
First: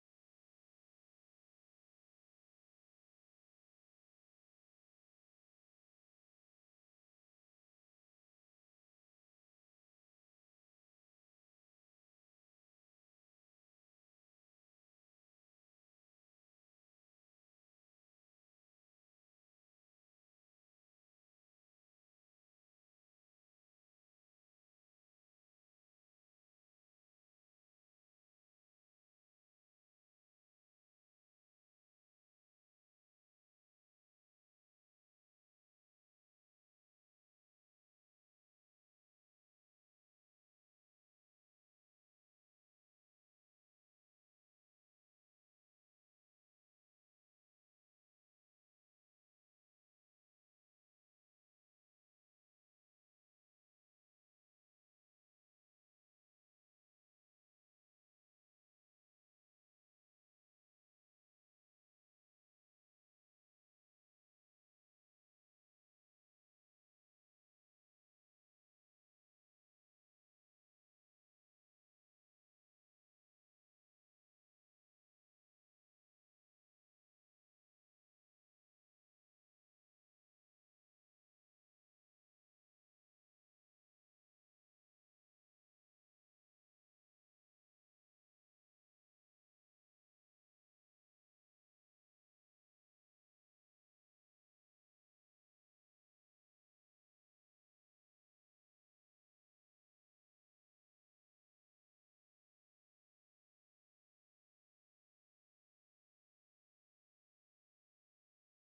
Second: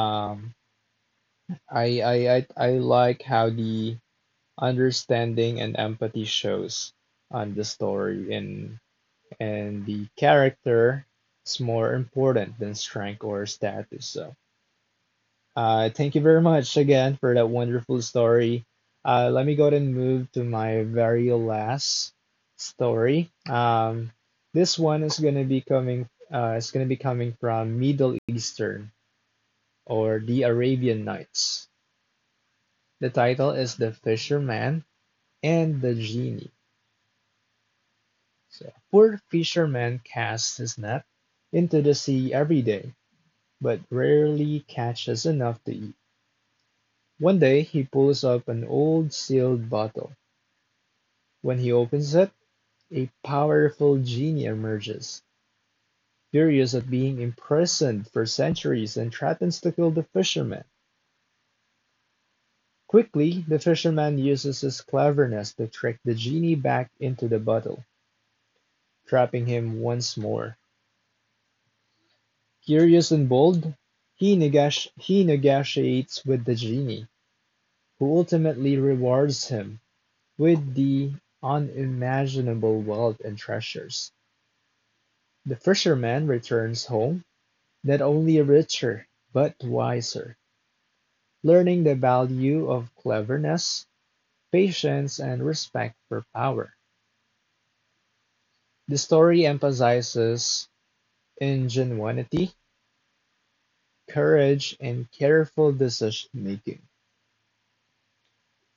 S2: um, I like how the understanding and empathy shows on the story and the character is more important than strength or status. So thank you very much again for that wonderful story. Let me go ahead and move to my very last story. This one is gonna be coming from Middle Eastern or the Arabian Nights. The title is "The Fisherman and the Genie." So, poor fisherman casts his net into the sea every day, but rarely catches enough to eat. One day, he pulls up an old sealed bottle. When he opens it, a powerful genie emerges, furious at being imprisoned for centuries, and threatens to kill the fisherman. Quickly, the fisherman uses his cleverness to trick the genie back into the bottle, trapping him once more. Curious and bold, he negotiates with the genie, who ultimately rewards him with the unimaginable wealth and treasures. The fisherman returns home not only richer but wiser, learning the value of cleverness, patience, and respect for power. The story emphasizes ingenuity, courage, and careful decision making.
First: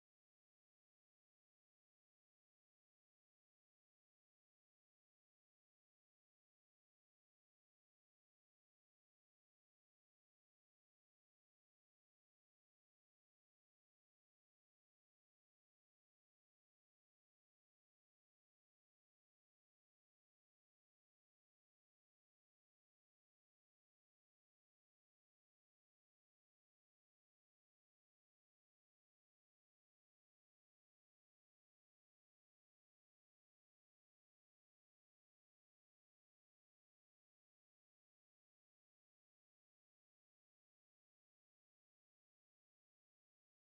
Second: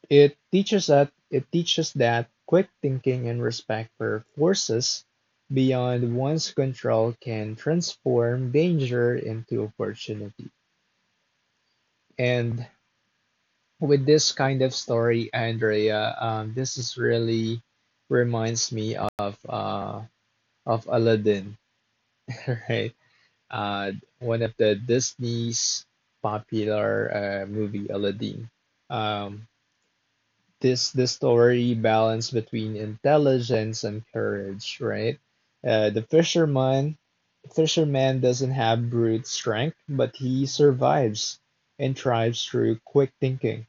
S2: It teaches that quick thinking and respect for forces beyond one's control can transform danger into opportunity. And with this kind of story, Andrea, this is really reminds me of Aladdin, right? Uh, one of the Disney's popular movie, Aladdin. Um, this this story balance between intelligence and courage, right? The fisherman doesn't have brute strength, but he survives and thrives through quick thinking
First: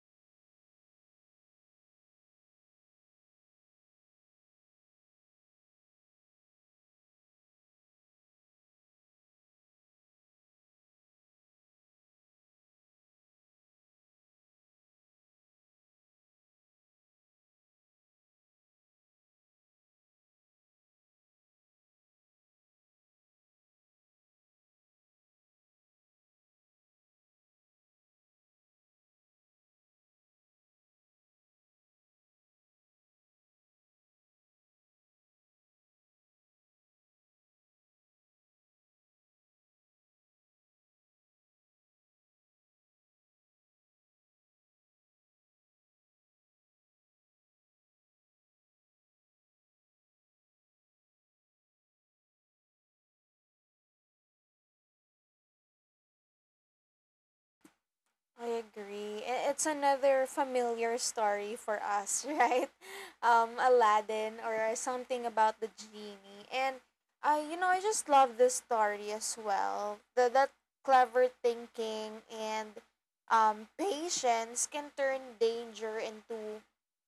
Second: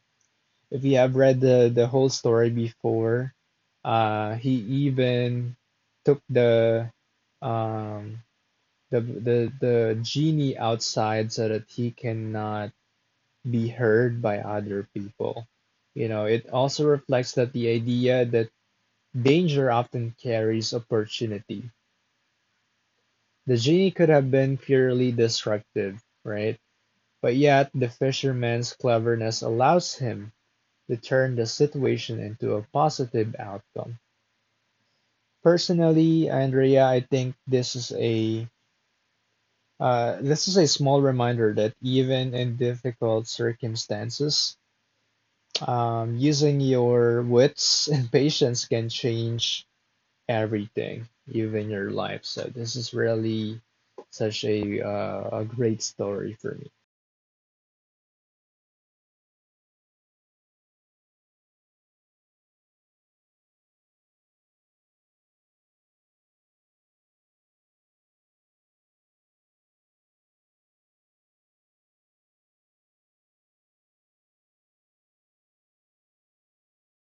S2: if you have read the whole story before, he even took the um genie outside so that he cannot be heard by other people. You know, it also reflects that the idea that danger often carries opportunity. The genie could have been purely destructive, right? But yet, the fisherman's cleverness allows him to turn the situation into a positive outcome. Personally, Andrea, I think this is a small reminder that even in difficult circumstances, using your wits and patience can change everything, even your life. So this is really such a great story for me.
S1: I agree. I- It's another familiar story for us, right? Aladdin or something about the genie. And, you know, I just love this story as well. That clever thinking and, patience can turn danger into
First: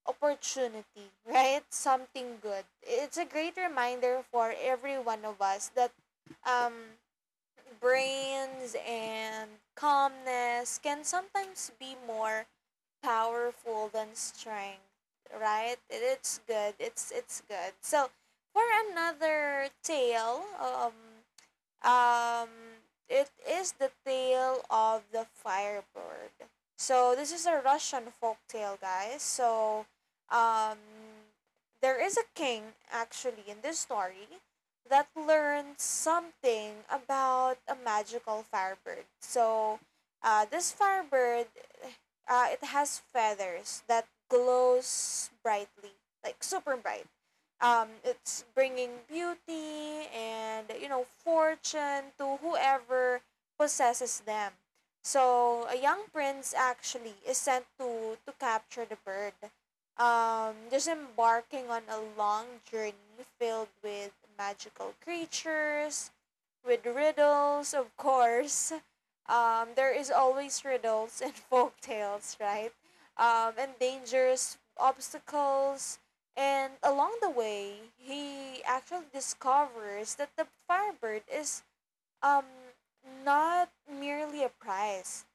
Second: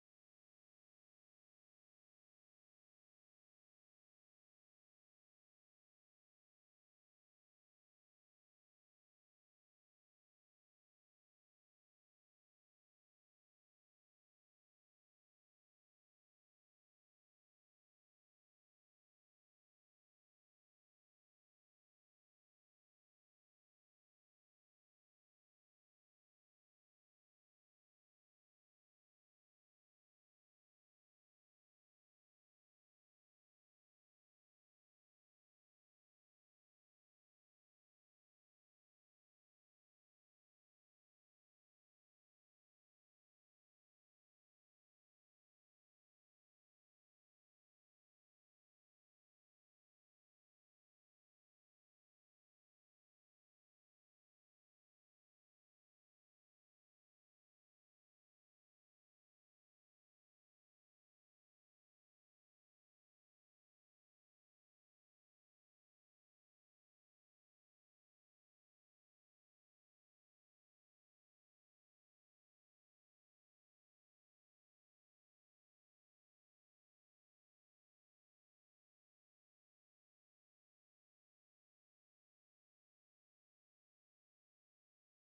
S1: opportunity, right? Something good. It's a great reminder for every one of us that, um, brains and calmness can sometimes be more powerful than strength, right? It's good, it's good. So for another tale, um, it is the tale of the firebird. So this is a Russian folk tale, guys. So, um, there is a king actually in this story that learned something about a magical firebird. So, this firebird, it has feathers that glows brightly, like super bright. It's bringing beauty and, you know, fortune to whoever possesses them. So a young prince actually is sent to capture the bird. Just embarking on a long journey filled with magical creatures, with riddles, of course. There is always riddles and folk tales, right? And dangers, obstacles, and along the way, he actually discovers that the Firebird is, um, not merely a prize,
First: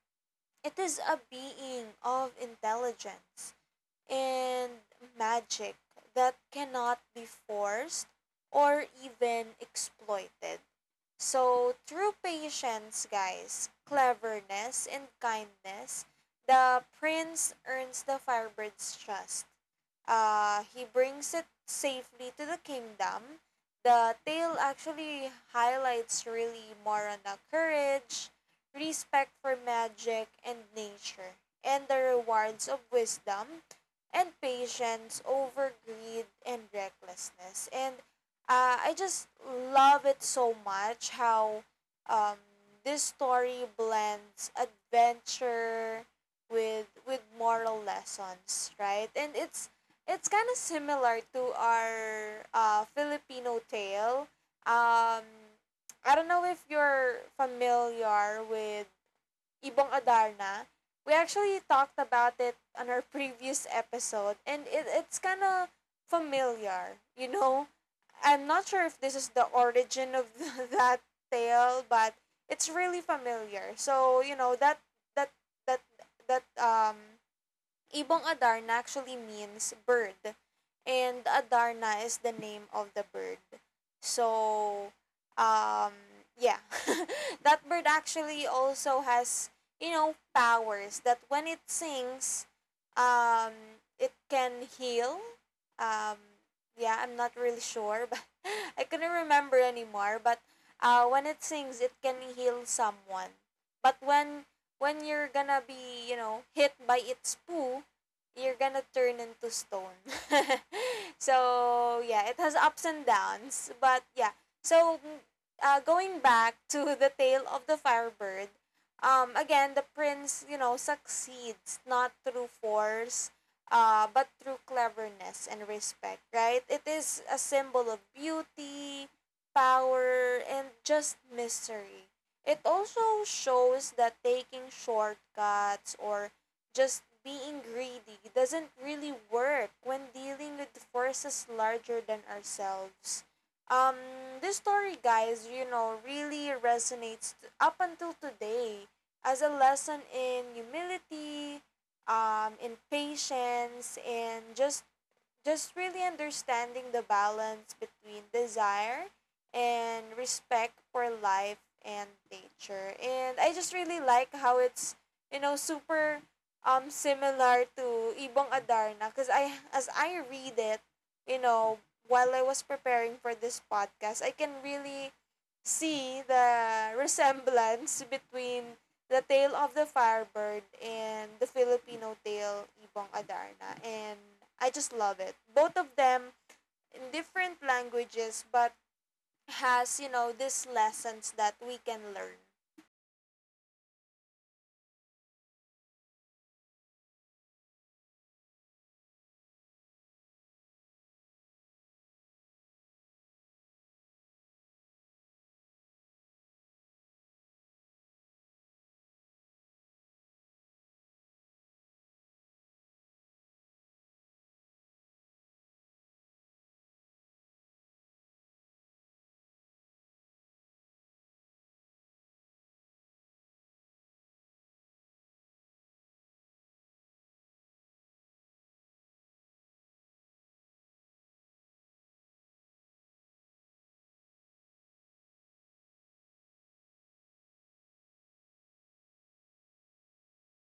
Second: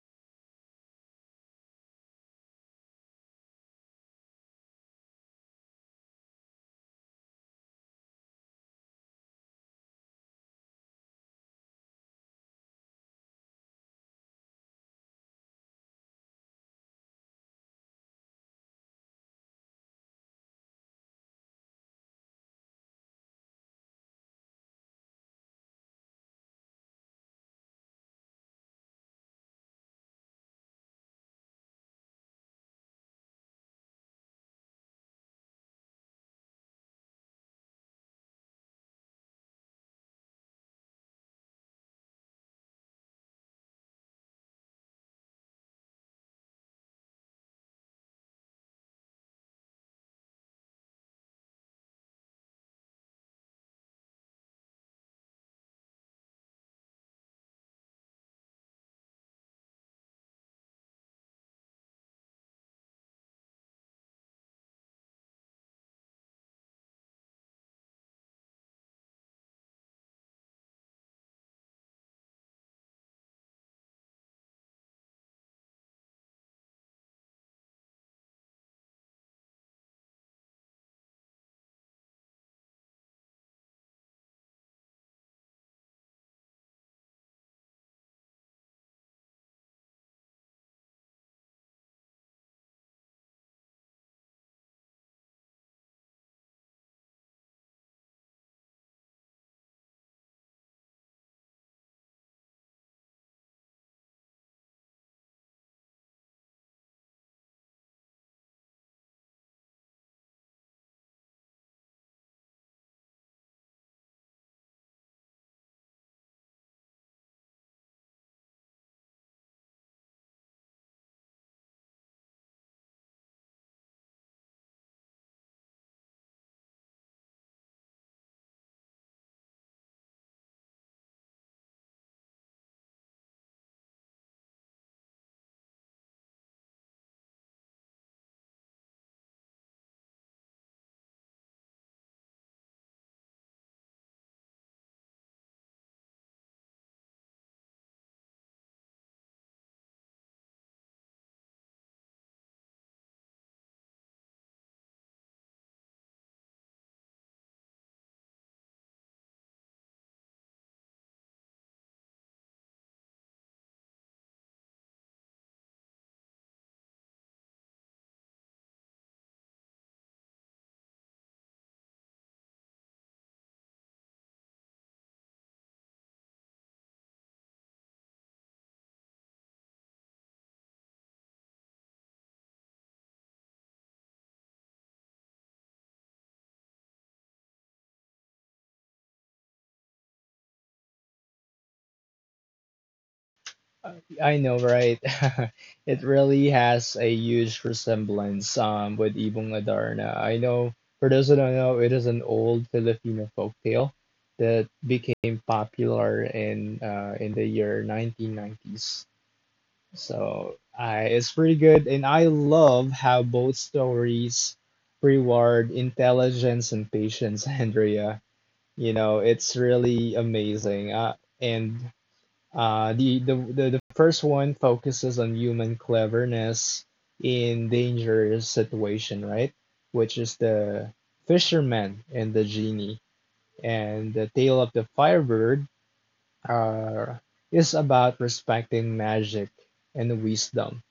S1: it is a being of intelligence and magic that cannot be forced or even exploited. So, through patience, guys, cleverness, and kindness, the prince earns the firebird's trust, he brings it safely to the kingdom. The tale actually highlights really Morana courage, respect for magic and nature, and the rewards of wisdom and patience over greed and recklessness. And I just love it so much how, um, this story blends adventure with moral lessons, right? And it's kind of similar to our, Filipino tale. Um, I don't know if you're familiar with Ibong Adarna. We actually talked about it on our previous episode, and it's kind of familiar, you know? I'm not sure if this is the origin of that tale, but it's really familiar. So, you know, that, that, that, um, Ibong Adarna actually means bird. And Adarna is the name of the bird. So, um, yeah. that bird actually also has, you know, powers that when it sings, it can heal. Um, yeah, I'm not really sure, but I couldn't remember anymore. But when it sings, it can heal someone. But when you're gonna be, you know, hit by its poo, you're gonna turn into stone. so yeah, it has ups and downs, but yeah. So going back to the tale of the Firebird, again the prince, you know, succeeds not through force, but through cleverness and respect. Right? It is a symbol of beauty, power, and just mystery. It also shows that taking shortcuts or just being greedy doesn't really work when dealing with forces larger than ourselves. Um, this story, guys, you know, really resonates up until today as a lesson in humility, in patience, and just really understanding the balance between desire and respect for life and nature. And I just really like how it's, you know, super similar to Ibong Adarna because I as I read it, you know, while I was preparing for this podcast, I can really see the resemblance between the Tale of the Firebird and The Filipino Tale Ibong Adarna, and I just love it. Both of them in different languages, but has, you know, these lessons that we can learn.
S2: Uh, I know, right? It really has a huge resemblance with Ibong Adarna. I know, for those who don't know, it is an old Filipino folktale that became popular in the year 1990s. So I it's pretty good, and I love how both stories reward intelligence and patience, Andrea. You know, it's really amazing. And the first one focuses on human cleverness in dangerous situation, right? Which is the fisherman and the genie. And the tale of the firebird uh, is about respecting magic and wisdom.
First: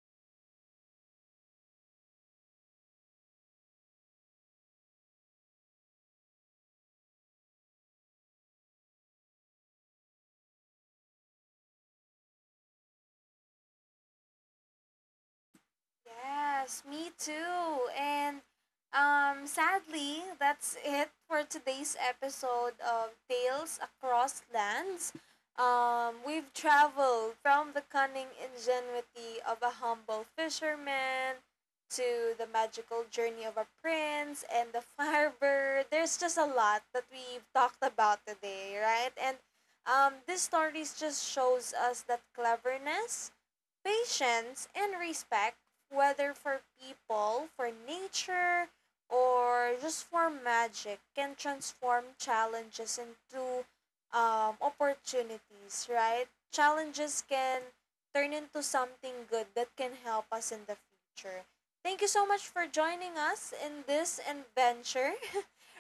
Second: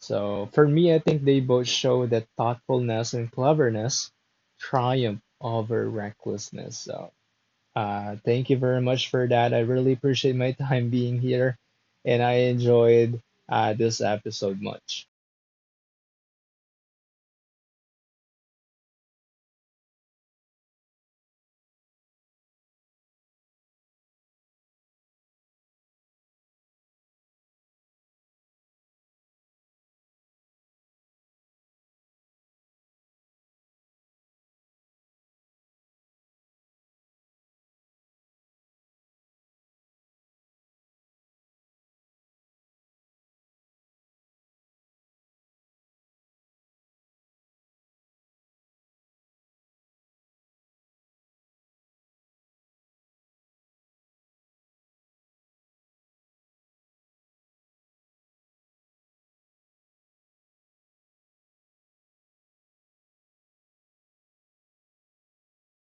S2: So for me, I think they both show that thoughtfulness and cleverness triumph over recklessness. So thank you very much for that. I really appreciate my time being here, and I enjoyed this episode much.
S1: Yes, me too. And, sadly, that's it for today's episode of Tales Across Lands. We've traveled from the cunning ingenuity of a humble fisherman to the magical journey of a prince and the firebird. There's just a lot that we've talked about today, right? And, this stories just shows us that cleverness, patience, and respect, whether for people, for nature, or just for magic, can transform challenges into, opportunities, right? Challenges can turn into something good that can help us in the future. Thank you so much for joining us in this adventure.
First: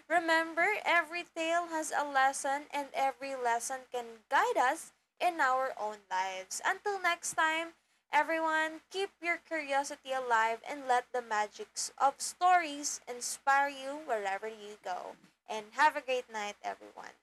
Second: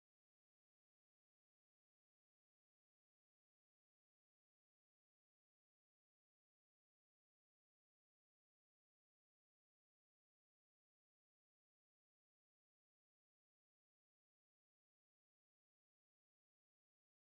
S1: Remember, every tale has a lesson, and every lesson can guide us in our own lives. Until next time, everyone, keep your curiosity alive and let the magics of stories inspire you wherever you go. And have a great night, everyone.